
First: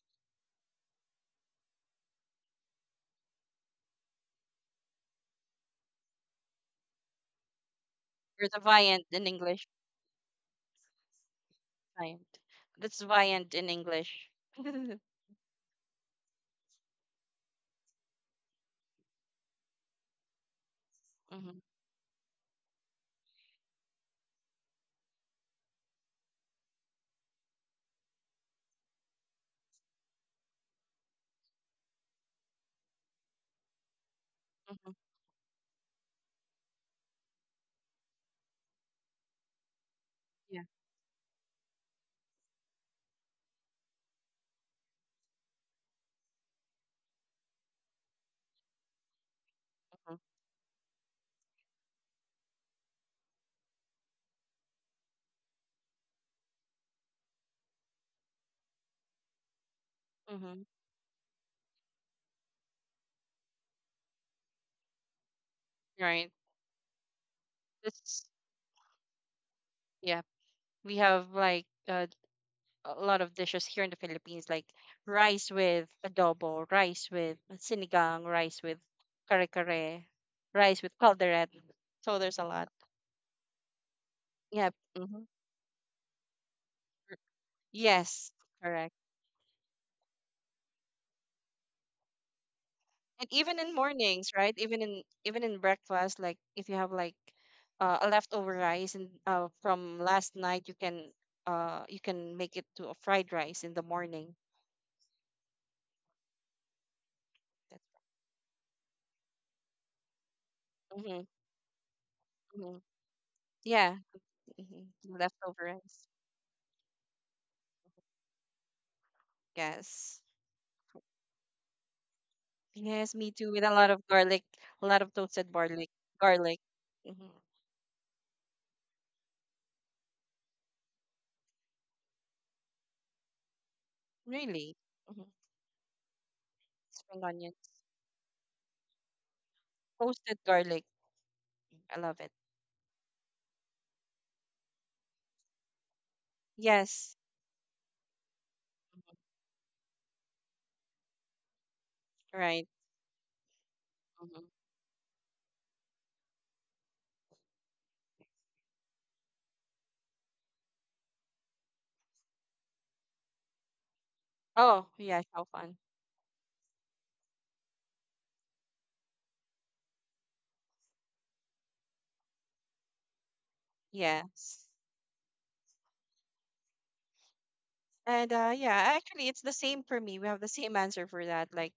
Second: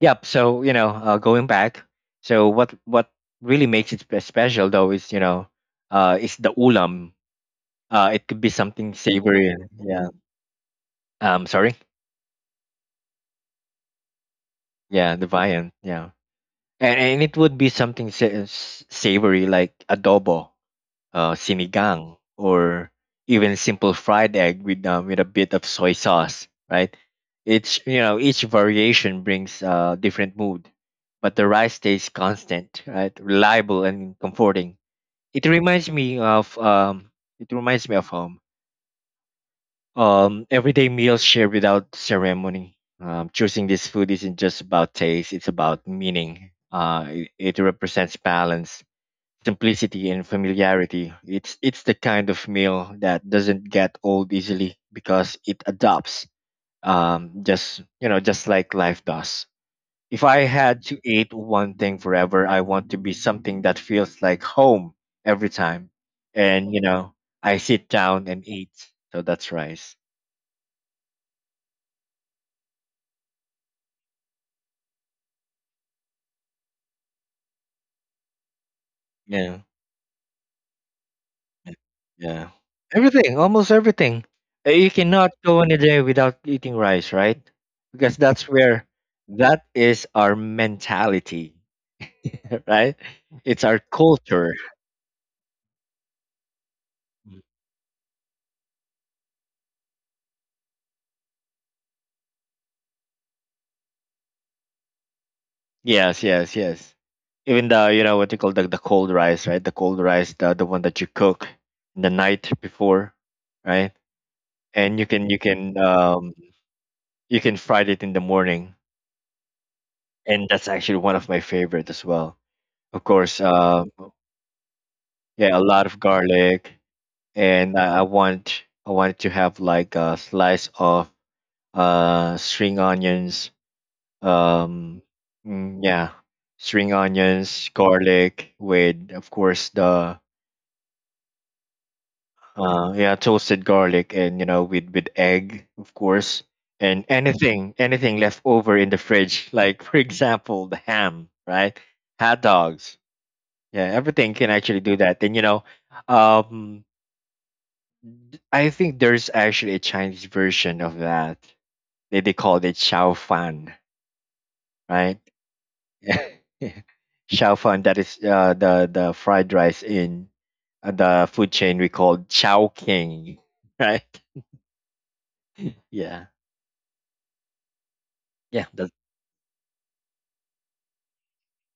Speaker 2: yep. So, you know, uh, going back. So what what really makes it spe- special, though, is, you know, uh, is the ulam. Uh, it could be
Speaker 1: You're the
Speaker 2: something
Speaker 1: viand in
Speaker 2: savory.
Speaker 1: English.
Speaker 2: Yeah. Um, sorry.
Speaker 1: Viant. That's Viant in English.
Speaker 2: Yeah, the viand. Yeah, and and it would be something sa- s- savory, like adobo, uh,
Speaker 1: Hmm, hmm.
Speaker 2: sinigang, or even simple fried egg with um, with a bit of soy sauce, right? Each, you know, each variation brings a different mood, but the rice stays constant, right? Reliable and comforting. It reminds me of um, it reminds me of home. Um,
Speaker 1: Yeah.
Speaker 2: everyday meals shared without ceremony. Um, choosing this food isn't just about taste; it's about meaning. Uh, it, it represents balance, simplicity and familiarity. It's it's the kind of meal that doesn't get old easily because it adapts. Um, just, you know, just like life does. If I
Speaker 1: Mm-hmm.
Speaker 2: had to eat one thing forever, I want to be something that feels like home every time.
Speaker 1: Right.
Speaker 2: And, you know, I sit
Speaker 1: It's
Speaker 2: down and eat. So that's rice.
Speaker 1: yeah. We have like uh, a lot of dishes here in the Philippines, like rice with adobo, rice with sinigang, rice with kare
Speaker 2: Yeah.
Speaker 1: kare, rice with calderette. So there's a
Speaker 2: Yeah.
Speaker 1: lot.
Speaker 2: Everything, almost everything.
Speaker 1: Yeah.
Speaker 2: Uh, You
Speaker 1: Mm-hmm.
Speaker 2: cannot go on a day without eating rice, right? Because
Speaker 1: Yes.
Speaker 2: that's where
Speaker 1: Correct.
Speaker 2: that is our mentality, right?
Speaker 1: And even
Speaker 2: It's
Speaker 1: in
Speaker 2: our
Speaker 1: mornings, right,
Speaker 2: culture.
Speaker 1: even in even in breakfast, like if you have like uh, a leftover rice and uh, from last night, you can uh you can make it to a fried rice in the morning.
Speaker 2: Yes, yes, yes. Even the, you know, what you call the the cold rice, right? The cold rice, the the one that you
Speaker 1: Mm-hmm,
Speaker 2: cook the night
Speaker 1: hmm,
Speaker 2: before, right?
Speaker 1: yeah. Mm-hmm.
Speaker 2: And you can you
Speaker 1: Leftover
Speaker 2: can
Speaker 1: rice.
Speaker 2: um you can fry it in the morning,
Speaker 1: Yes,
Speaker 2: and that's actually one of my favorite as well. Of
Speaker 1: yes, me
Speaker 2: course.
Speaker 1: too, with a lot
Speaker 2: um
Speaker 1: of garlic, a lot of toasted
Speaker 2: Yeah, a lot
Speaker 1: garlic,
Speaker 2: of
Speaker 1: garlic.
Speaker 2: garlic,
Speaker 1: Mm-hmm.
Speaker 2: and I, I want I want to have like a slice of uh string onions.
Speaker 1: Really.
Speaker 2: Um,
Speaker 1: Mm-hmm.
Speaker 2: mm, yeah, string
Speaker 1: Spring onions,
Speaker 2: onions, garlic, with, of course, the
Speaker 1: toasted garlic, I love it.
Speaker 2: uh yeah, toasted garlic, and, you know, with with egg, of course, and
Speaker 1: Yes.
Speaker 2: anything anything left over in the
Speaker 1: Mhm,
Speaker 2: fridge, like, for example, the ham, right? Hot
Speaker 1: right.
Speaker 2: dogs. Yeah, everything
Speaker 1: Hmm.
Speaker 2: can actually do that. And, you know, um I think there's actually a Chinese version of that. They they call it Xiao Fan,
Speaker 1: Oh
Speaker 2: right?
Speaker 1: yeah, how fun.
Speaker 2: Xiao Fan, that is uh, the the fried rice in uh, the food chain we call Chao King, right?
Speaker 1: Yes.
Speaker 2: Yeah,
Speaker 1: And uh
Speaker 2: yeah.
Speaker 1: yeah,
Speaker 2: That's...
Speaker 1: actually it's the same for me. We have the same answer for that. Like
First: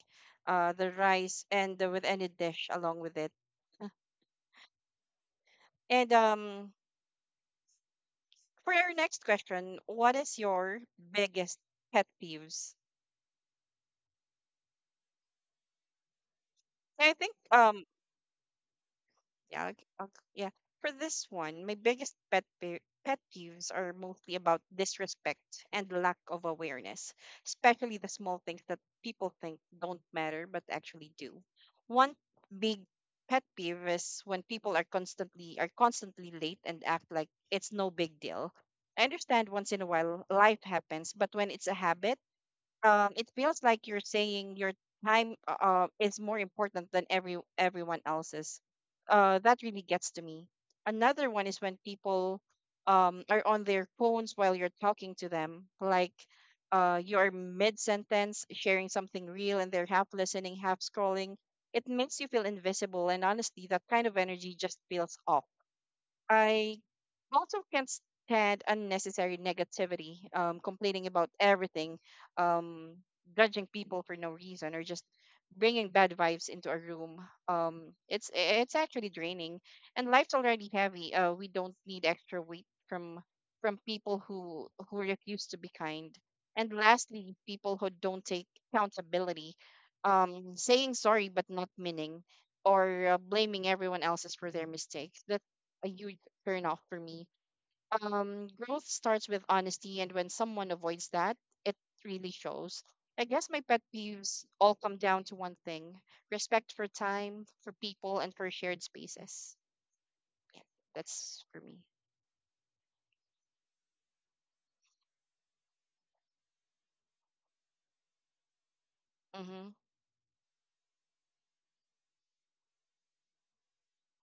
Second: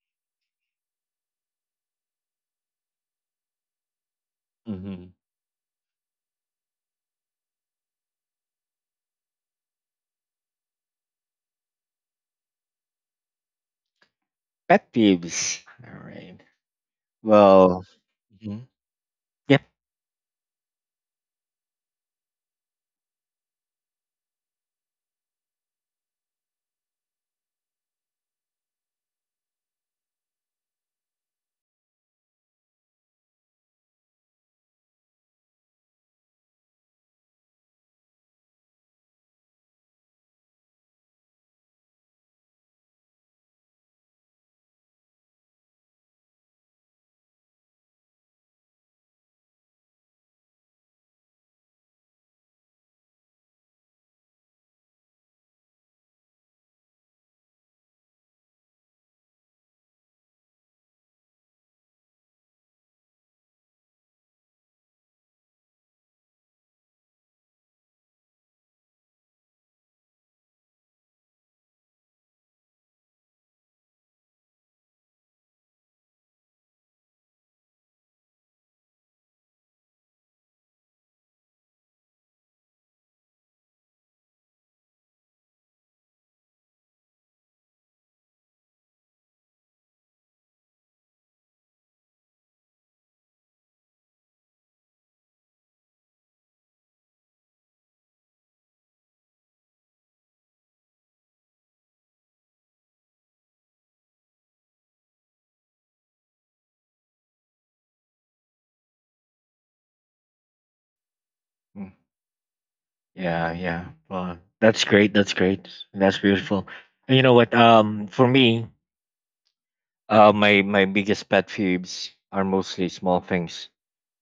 Speaker 1: uh the rice and the, with any dish along with it.
Speaker 2: Hmm.
Speaker 1: And um for our next question, what is your biggest pet peeves?
Speaker 2: Pet peeves. All right.
Speaker 1: I think um
Speaker 2: Well, mhm.
Speaker 1: yeah,
Speaker 2: Yep.
Speaker 1: like, uh, yeah. For this one, my biggest pet pe- pet peeves are mostly about disrespect and lack of awareness, especially the small things that people think don't matter but actually do. One big pet peeve is when people are constantly are constantly late and act like it's no big deal. I understand once in a while life happens, but when it's a habit, um it feels like you're saying your time uh uh, is more important than every everyone else's. Uh that really gets to me. Another one is when people um are on their phones while you're talking to them. Like, uh you're mid sentence sharing something real and they're half listening, half scrolling. It makes you feel invisible, and honestly that kind of energy just feels off. I also can't stand unnecessary negativity, um, complaining about everything, um, judging people for no reason, or just bringing bad vibes into a room. Um, it's it's actually draining, and life's already heavy. Uh, we don't need extra weight from from people who who refuse to be kind. And lastly, people who don't take accountability, um, saying sorry but not meaning, or uh, blaming everyone else's for their mistakes. That a huge turn off for me. Um, growth starts with honesty, and when someone avoids that, it really shows. I guess my pet peeves all come down to one thing: respect for time, for people, and for shared spaces. That's for me.
Speaker 2: Mm. Yeah, yeah. Well, that's great. That's great. That's beautiful. And you know what? Um, for me,
Speaker 1: Mm-hmm.
Speaker 2: Uh, my my biggest pet peeves are mostly small things,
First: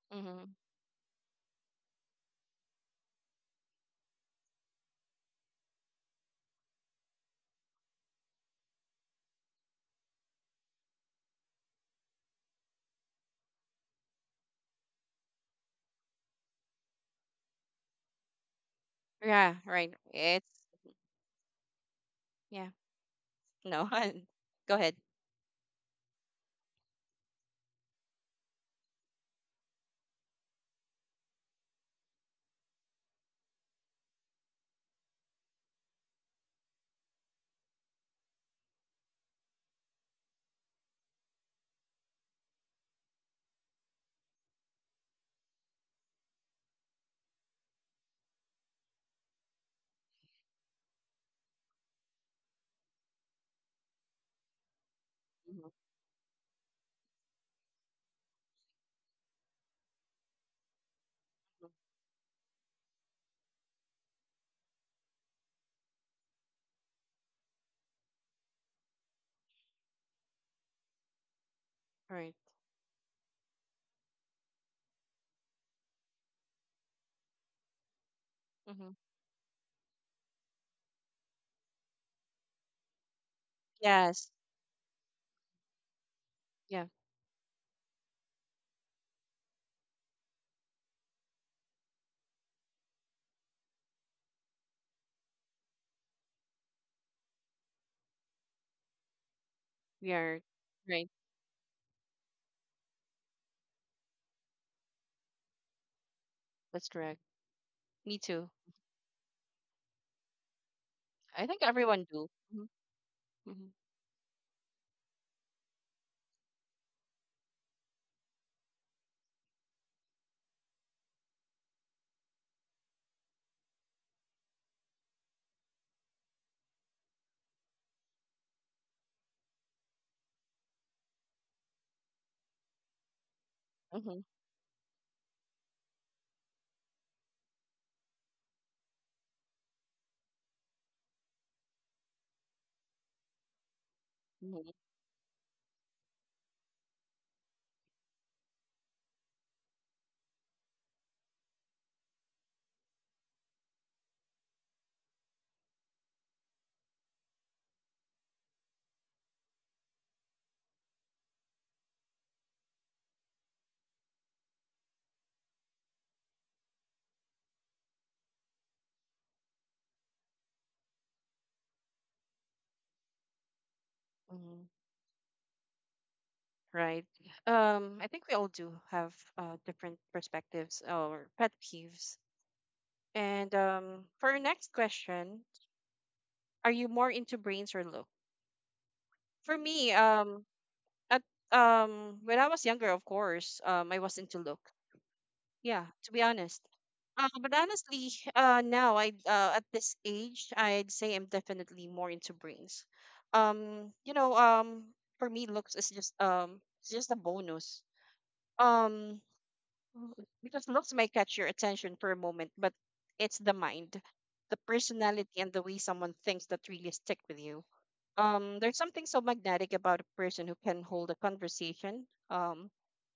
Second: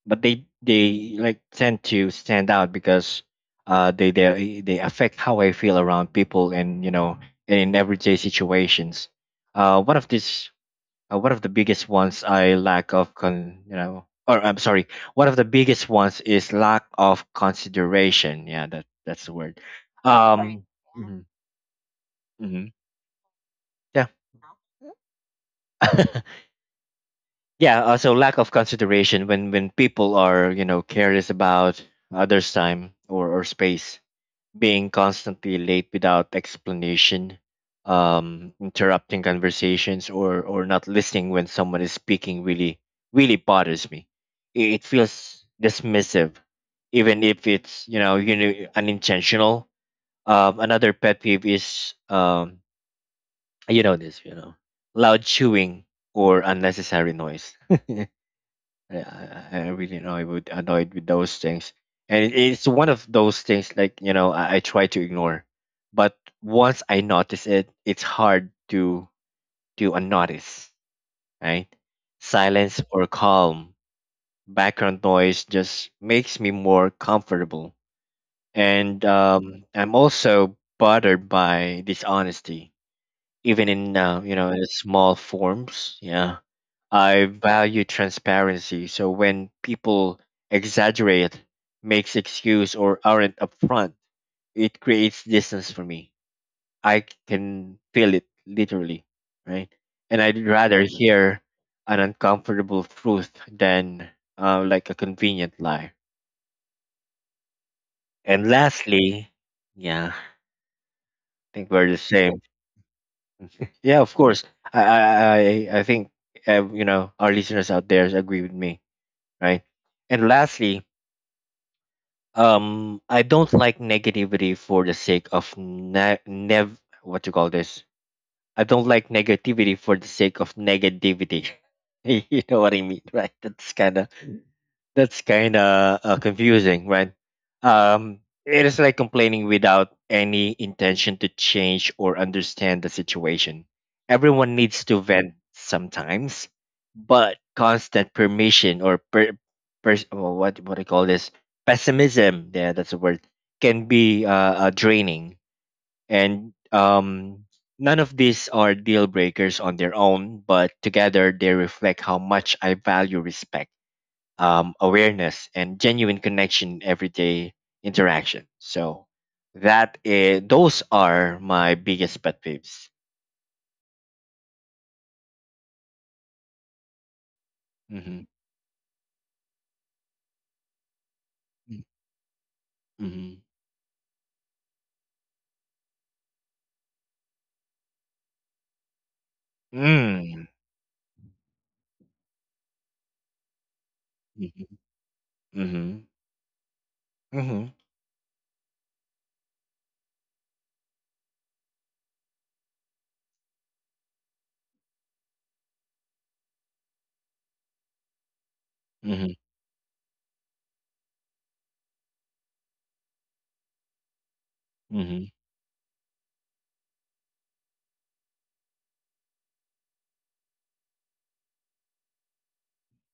Speaker 2: but they
Speaker 1: Mm-hmm.
Speaker 2: they like tend to stand out because uh they they they affect how I feel around people and, you know, and in everyday situations. Uh, one of these uh, One of the biggest ones, I lack of con you know or I'm sorry, one of the biggest ones is lack of consideration. Yeah, that that's the
Speaker 1: Yeah,
Speaker 2: word.
Speaker 1: right. It's
Speaker 2: Um, mhm,
Speaker 1: yeah.
Speaker 2: mhm,
Speaker 1: No,
Speaker 2: yeah.
Speaker 1: go ahead.
Speaker 2: Yeah, uh, so lack of consideration, when when people are, you know, careless about others' time or or space, being constantly late without explanation, um, interrupting conversations, or or not listening when someone is speaking really really bothers me. It, it feels dismissive, even if it's, you know, you know, unintentional. Um, another pet peeve is, um, you know this, you know, loud
Speaker 1: Mm-hmm.
Speaker 2: chewing or unnecessary noise. Yeah, I, I I really know I would annoyed with those things, and it- it's one of those things, like, you know I, I try to ignore, but once I notice it, it's hard to to unnotice. Right,
Speaker 1: Right.
Speaker 2: silence or calm background noise just makes me more comfortable,
Speaker 1: Mm-hmm.
Speaker 2: and um, I'm also bothered by dishonesty, even in uh,
Speaker 1: Yes.
Speaker 2: you know in small forms. Yeah,
Speaker 1: Yeah.
Speaker 2: I value transparency. So when people exaggerate, makes excuse or aren't upfront, it creates distance for me. I can feel it literally, right?
Speaker 1: We
Speaker 2: And I'd
Speaker 1: are
Speaker 2: rather
Speaker 1: right.
Speaker 2: hear an uncomfortable truth than uh, like a convenient lie.
Speaker 1: That's correct. Me too.
Speaker 2: And lastly, yeah, I
Speaker 1: I think
Speaker 2: think we're the
Speaker 1: everyone do.
Speaker 2: same.
Speaker 1: Mm-hmm. Mm-hmm.
Speaker 2: Yeah, of course. I I I I think, uh, you know, our listeners out there agree with me, right? And lastly, Um, I don't like negativity for the sake of ne- nev what you call this. I don't like negativity for the sake of negativity. You know what I mean, right? That's kind of
Speaker 1: Mm-hmm.
Speaker 2: that's kind of uh, confusing, right? Um, it is like complaining without any intention to change or understand the situation. Everyone needs to vent sometimes, but constant permission or per, pers- oh, what what do you call this, pessimism? Yeah, that's the word. Can be uh, uh, draining, and, um, none of these are deal breakers on their own, but together they reflect how much I value respect, um, awareness and genuine connection everyday interaction. So that is, those are my biggest pet peeves.
Speaker 1: Mm-hmm. Right. Um, I
Speaker 2: Mm-hmm.
Speaker 1: think we all do have uh, different perspectives or pet peeves.
Speaker 2: Mm-hmm.
Speaker 1: And um, for our next question, are you more into brains or look? For me, um,
Speaker 2: Mm.
Speaker 1: at um, when I was younger, of course, um, I was into look.
Speaker 2: Mm-hmm.
Speaker 1: Yeah,
Speaker 2: Mm-hmm.
Speaker 1: to be honest. Uh, but
Speaker 2: Mm-hmm.
Speaker 1: honestly, uh, now I uh, at this age, I'd say I'm definitely more into brains. Um, you know, um, for me, looks is just um, it's just a bonus. Um, Oh, because looks may catch your attention for a moment, but it's the mind, the
Speaker 2: Mm-hmm.
Speaker 1: personality, and the way someone thinks that really stick with you. Um, there's something so magnetic about a person who can hold a conversation, um,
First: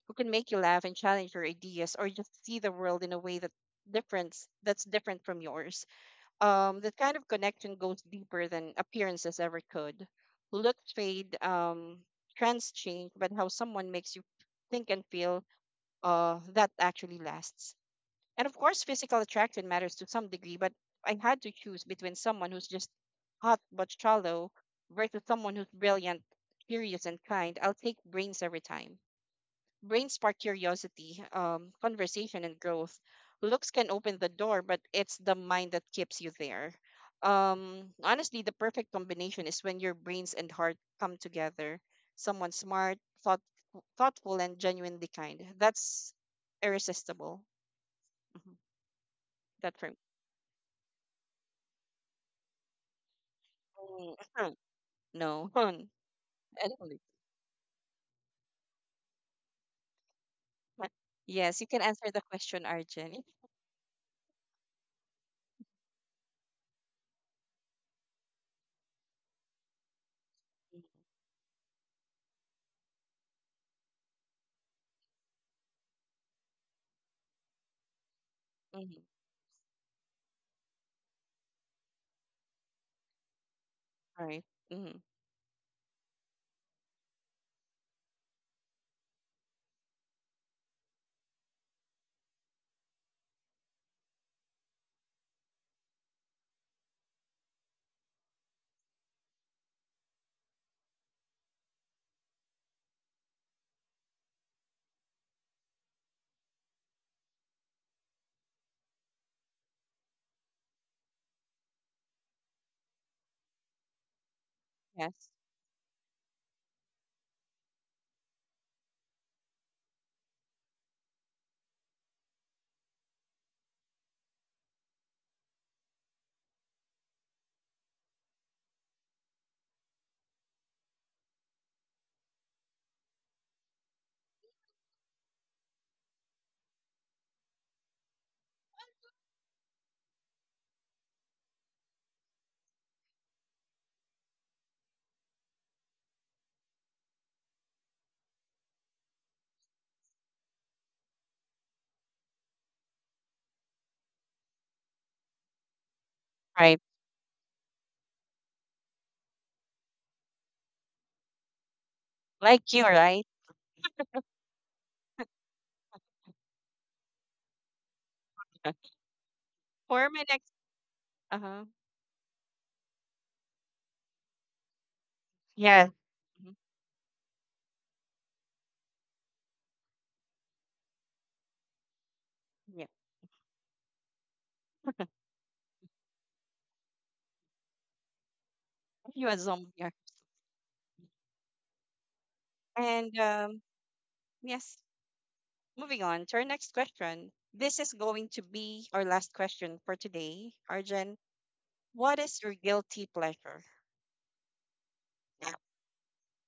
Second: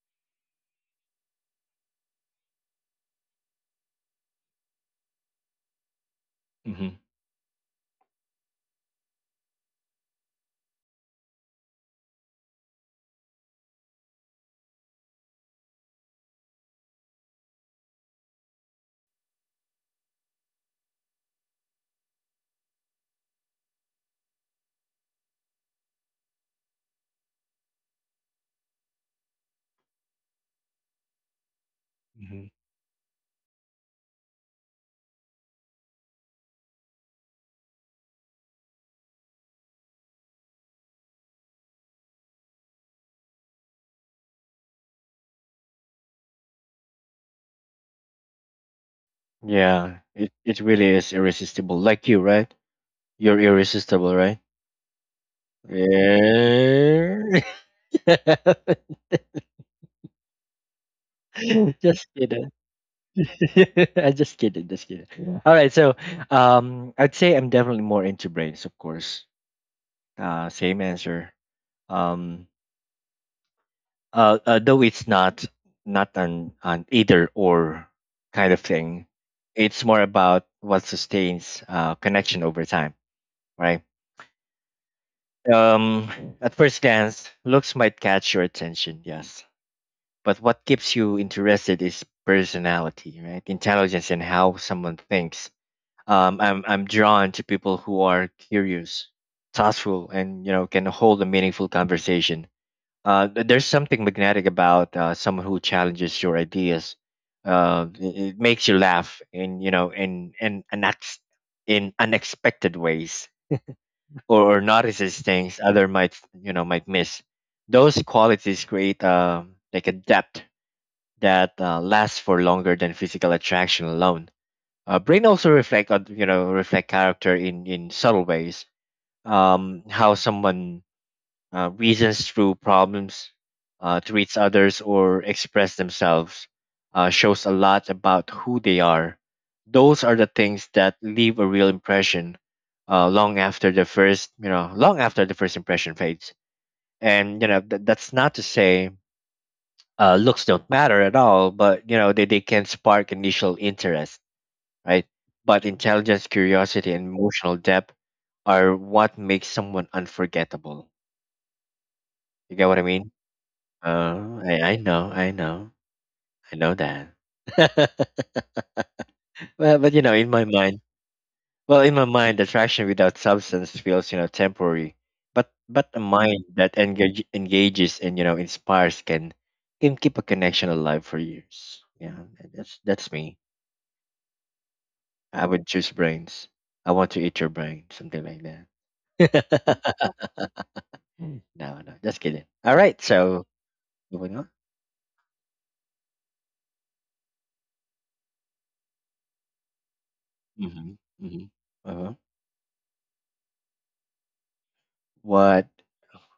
Speaker 1: who can make you laugh and challenge your ideas, or just see the world in a way that difference that's different from yours. Um, that
Speaker 2: Mm-hmm.
Speaker 1: kind of connection goes deeper than appearances ever could. Looks fade, um, trends change, but how someone makes you think and feel, uh, that actually lasts. And of course, physical attraction matters to some degree, but I had to choose between someone who's just hot but shallow versus someone who's brilliant, curious, and kind. I'll take brains every time. Brains spark curiosity, um, conversation,
Speaker 2: Hmm.
Speaker 1: and growth. Looks can open the door, but it's the mind that keeps you there. Um, honestly, the perfect combination is when your brains and heart come together. Someone smart, thought, thoughtful, and genuinely kind. That's irresistible. Mhm. That for me.
Speaker 2: Yeah, it, it really is irresistible, like you, right? You're
Speaker 1: Mm,
Speaker 2: irresistible, right?
Speaker 1: no, I don't believe
Speaker 2: Yeah.
Speaker 1: so. Yes, you can answer
Speaker 2: Just
Speaker 1: the
Speaker 2: kidding.
Speaker 1: question, Arjun.
Speaker 2: I just kidding, just kidding. Yeah. All right, so, um, I'd say I'm definitely more into brains, of course. Uh, same answer. Um, uh, uh, though it's not not an an either or kind of
Speaker 1: Mm-hmm.
Speaker 2: thing. It's more about what sustains uh, connection over time, right?
Speaker 1: Right. Mm-hmm.
Speaker 2: Um, at first glance, looks might catch your attention, yes. But what keeps you interested is personality, right? Intelligence and how someone thinks. Um, I'm I'm drawn to people who are curious, thoughtful, and, you know, can hold a meaningful conversation. Uh, th- there's something magnetic about uh, someone who challenges your ideas. Uh, it, it makes you laugh in, you know in in an ex- in unexpected ways, or, or notices
Speaker 1: Yes.
Speaker 2: things other might, you know might miss. Those qualities create uh, like a depth that uh, lasts for longer than physical attraction alone. Uh, brain also reflect on, you know reflect character in in subtle ways. Um, how someone uh, reasons through problems, uh, treats others, or express themselves uh, shows a lot about who they are. Those are the things that leave a real impression, uh, long after the first, you know long after the first impression fades. And, you know, th- that's not to say uh, looks don't matter at all, but, you know, they, they can spark initial interest, right? But intelligence,
Speaker 1: Right.
Speaker 2: curiosity, and emotional depth are what makes someone unforgettable. You
Speaker 1: Like
Speaker 2: get
Speaker 1: you,
Speaker 2: what I mean?
Speaker 1: right?
Speaker 2: Uh, I, I know, I know, I know that. Well, but,
Speaker 1: For
Speaker 2: you know,
Speaker 1: my
Speaker 2: in
Speaker 1: next,
Speaker 2: my mind,
Speaker 1: uh-huh.
Speaker 2: well, in my mind, attraction without substance feels, you know, temporary. But
Speaker 1: Yeah.
Speaker 2: but a mind
Speaker 1: Mhm.
Speaker 2: that engage, engages and, you know, inspires can can keep a connection alive for years. Yeah, that-
Speaker 1: Yeah,
Speaker 2: that's that's me. I would choose brains. I want to eat your brain, something like
Speaker 1: you a zombie. Are.
Speaker 2: that. Mm, no, no, just kidding. All right,
Speaker 1: And
Speaker 2: so
Speaker 1: um,
Speaker 2: moving on.
Speaker 1: yes, moving on to our next question. This is going to be our last question for today,
Speaker 2: Mm-hmm,
Speaker 1: Arjun.
Speaker 2: mm-hmm,
Speaker 1: What
Speaker 2: uh-huh.
Speaker 1: is your guilty pleasure? Yeah,
Speaker 2: What?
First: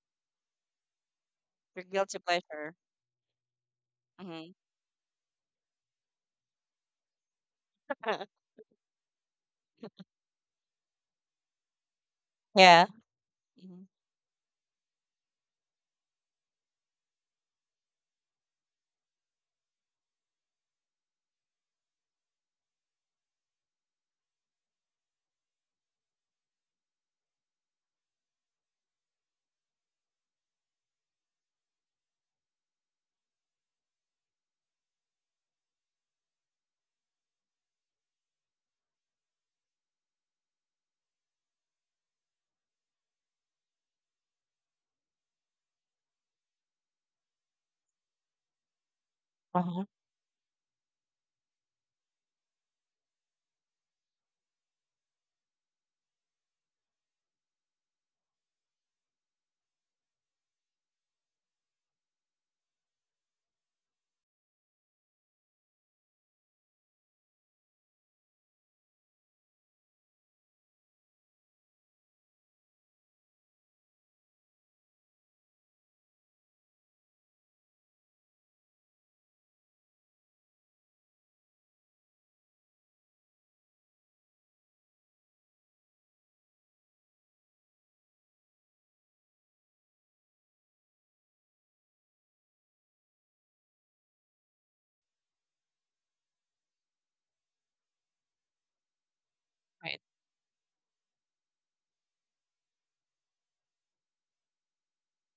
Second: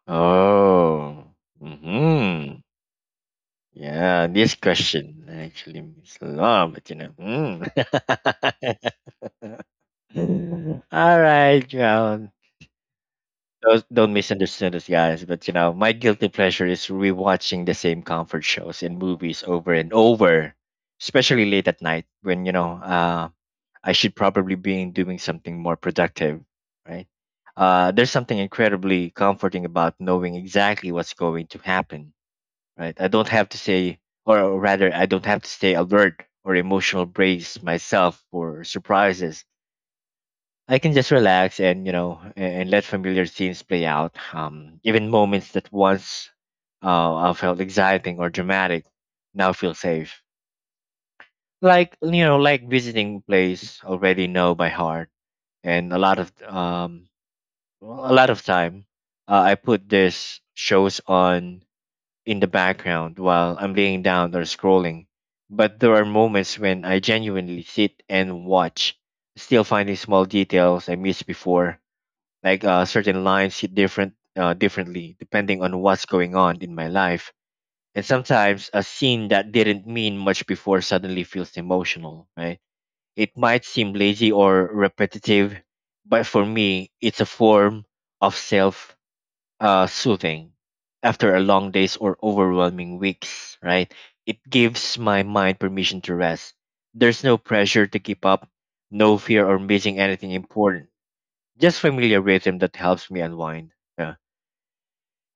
Speaker 2: Oh,
Speaker 1: your guilty
Speaker 2: mm-hmm.
Speaker 1: pleasure.
Speaker 2: Yeah,
Speaker 1: Hmm.
Speaker 2: this question actually means a lot, but you know. Mm. All right, John.
Speaker 1: Yeah. Hmm.
Speaker 2: Don't, don't misunderstand us, guys. But, you know, my guilty pleasure is rewatching the same comfort shows and movies over and over, especially late at night when, you know, uh, I should probably be doing something more productive, right? Uh, there's something incredibly comforting about knowing exactly what's going to happen, right? I don't have to say, or rather, I don't have to stay alert or emotional brace myself for surprises. I can just relax, and, you know, a- and let familiar scenes play out. Um, even moments that once uh, uh, felt exciting or dramatic now feel
Speaker 1: Uh-huh.
Speaker 2: safe. Like, you know, like visiting a place already know by heart. And a lot of, um well, a lot of time, uh, I put these shows on in the background while I'm laying down or scrolling. But there are moments when I genuinely sit and watch, still finding small details I missed before, like uh, certain lines hit different, uh, differently, depending on what's going on in my life. And sometimes a scene that didn't mean much before suddenly feels emotional, right? It might seem lazy or repetitive, but for me, it's a form of self uh, soothing after a long days or overwhelming weeks, right? It gives my mind permission to rest. There's no pressure to keep up, no fear or missing
Speaker 1: Right.
Speaker 2: anything important. Just familiar rhythm that helps me unwind. Yeah.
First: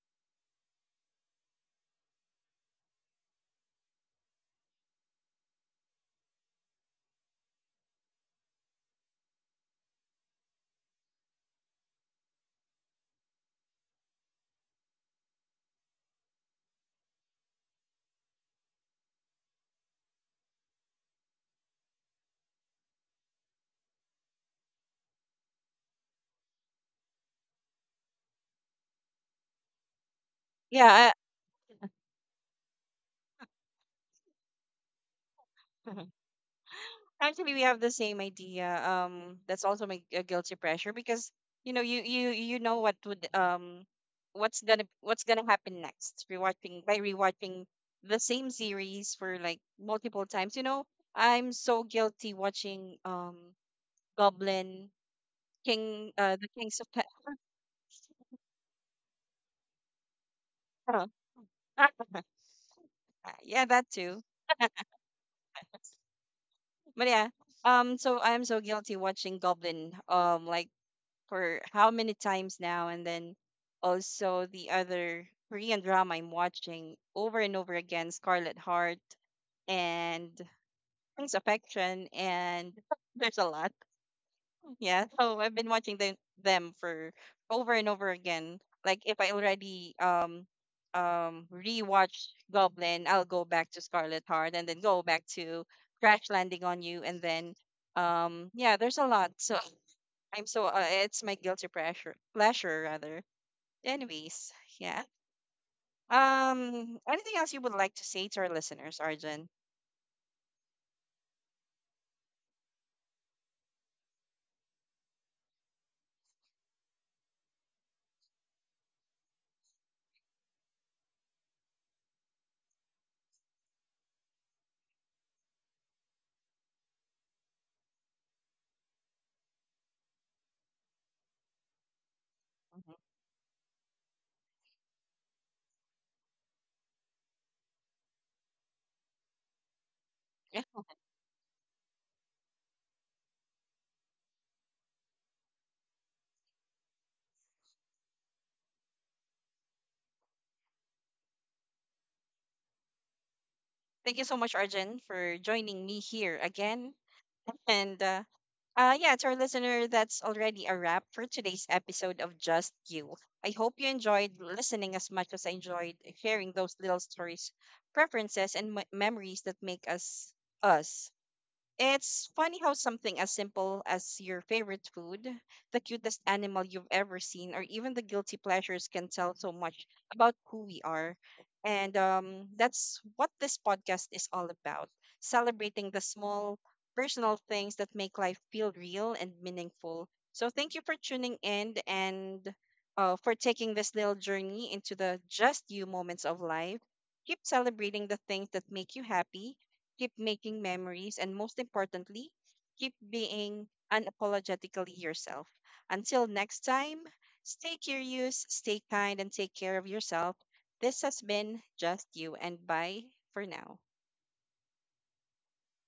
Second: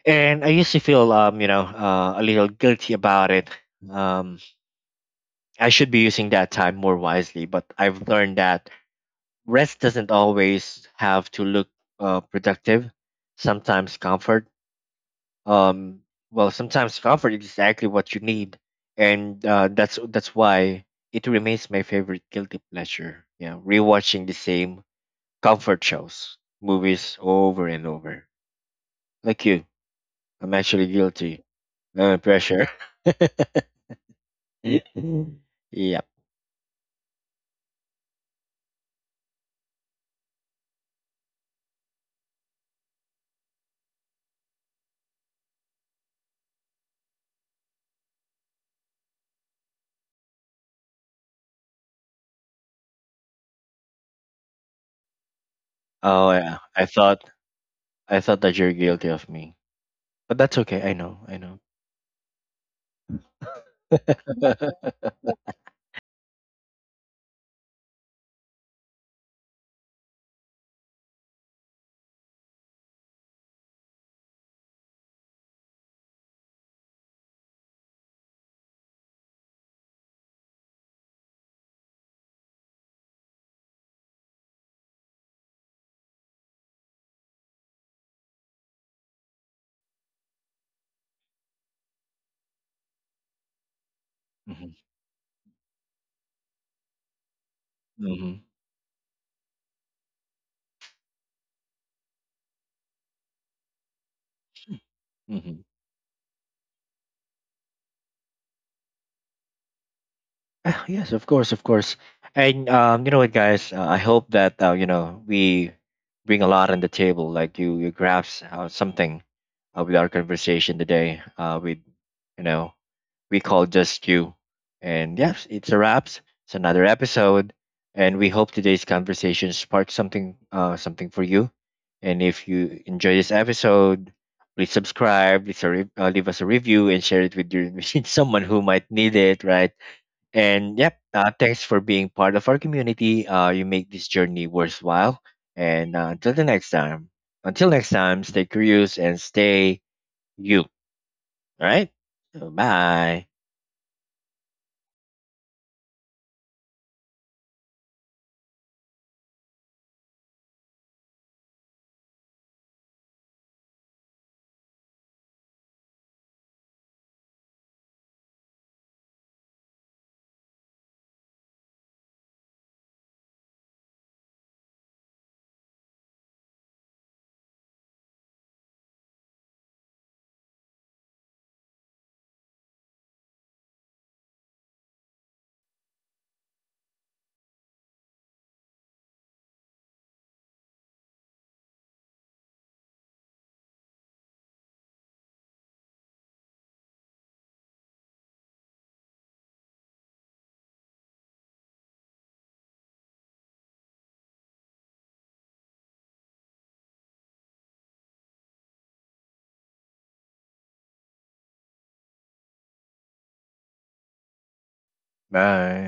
Speaker 2: And I used to feel, um, you know, uh, a little guilty about it. Um, I should be using that time more wisely, but I've learned that rest doesn't always have to look uh, productive. Sometimes comfort, um, well, sometimes comfort is exactly what you need, and, uh, that's that's why it remains my favorite guilty pleasure. Yeah, rewatching the same comfort shows, movies over and over. Like you, I'm actually
Speaker 1: Yeah.
Speaker 2: guilty. Uh, pressure.
Speaker 1: I,
Speaker 2: Yep.
Speaker 1: actually, we have the same idea. Um, that's also my a guilty pressure because you know you you you know what would um what's gonna what's gonna happen next. Rewatching by rewatching the same series for like multiple times. You know, I'm so guilty watching um Goblin King,
Speaker 2: Oh
Speaker 1: uh the
Speaker 2: yeah.
Speaker 1: Kings of
Speaker 2: I thought I thought that you're guilty of me, but that's okay. I
Speaker 1: Pa-
Speaker 2: know. I know.
Speaker 1: yeah, that too. But yeah, um, so I'm so guilty watching Goblin, um like for how many times now, and then also the other Korean drama I'm watching over and over again, Scarlet Heart and Prince Affection, and there's a lot. Yeah, so I've been watching them them for over and over again. Like if I already um um rewatch Goblin, I'll go back to Scarlet Heart and then go back to Crash Landing on You, and then
Speaker 2: Hmm.
Speaker 1: um yeah, there's a lot. So I'm so uh, it's my guilty pressure pleasure rather. Anyways, yeah.
Speaker 2: Hmm.
Speaker 1: Um, anything else you would like to say to our listeners, Arjun?
Speaker 2: Ah, yes, of course, of course. And, um, you know what, guys? Uh, I hope that, uh, you know, we bring a lot on the table. Like, you, you grasp uh, something uh, with our conversation today. Uh, with You know, we call Just You. And yes, it's a wraps. It's another episode, and we hope today's conversation sparked something, uh, something for you. And if you
Speaker 1: Mhm.
Speaker 2: enjoy this episode, please subscribe, please a re- uh, leave us a review, and share it with your with someone who might need it. Right.
Speaker 1: Yeah.
Speaker 2: And yep, uh, thanks for being part of our community. Uh, you make this journey worthwhile. And, uh, until the next time, until next time, stay curious and stay you. All right. So bye.
Speaker 1: Thank you so much, Arjun, for joining me here again. And uh, uh, yeah, to our listener, that's already a wrap for today's episode of Just You. I hope you enjoyed listening as much as I enjoyed sharing those little stories, preferences, and m- memories that make us us. It's funny how something as simple as your favorite food, the cutest animal you've ever seen, or even the guilty pleasures can tell so much about who we are. And um, that's what this podcast is all about: celebrating the small personal things that make life feel real and meaningful. So thank you for tuning in and uh, for taking this little journey into the just you moments of life. Keep celebrating the things that make you happy, keep making memories, and most importantly, keep being unapologetically yourself. Until next time, stay curious, stay kind, and take care of yourself. This has been Just You, and bye for now.
Speaker 2: Bye.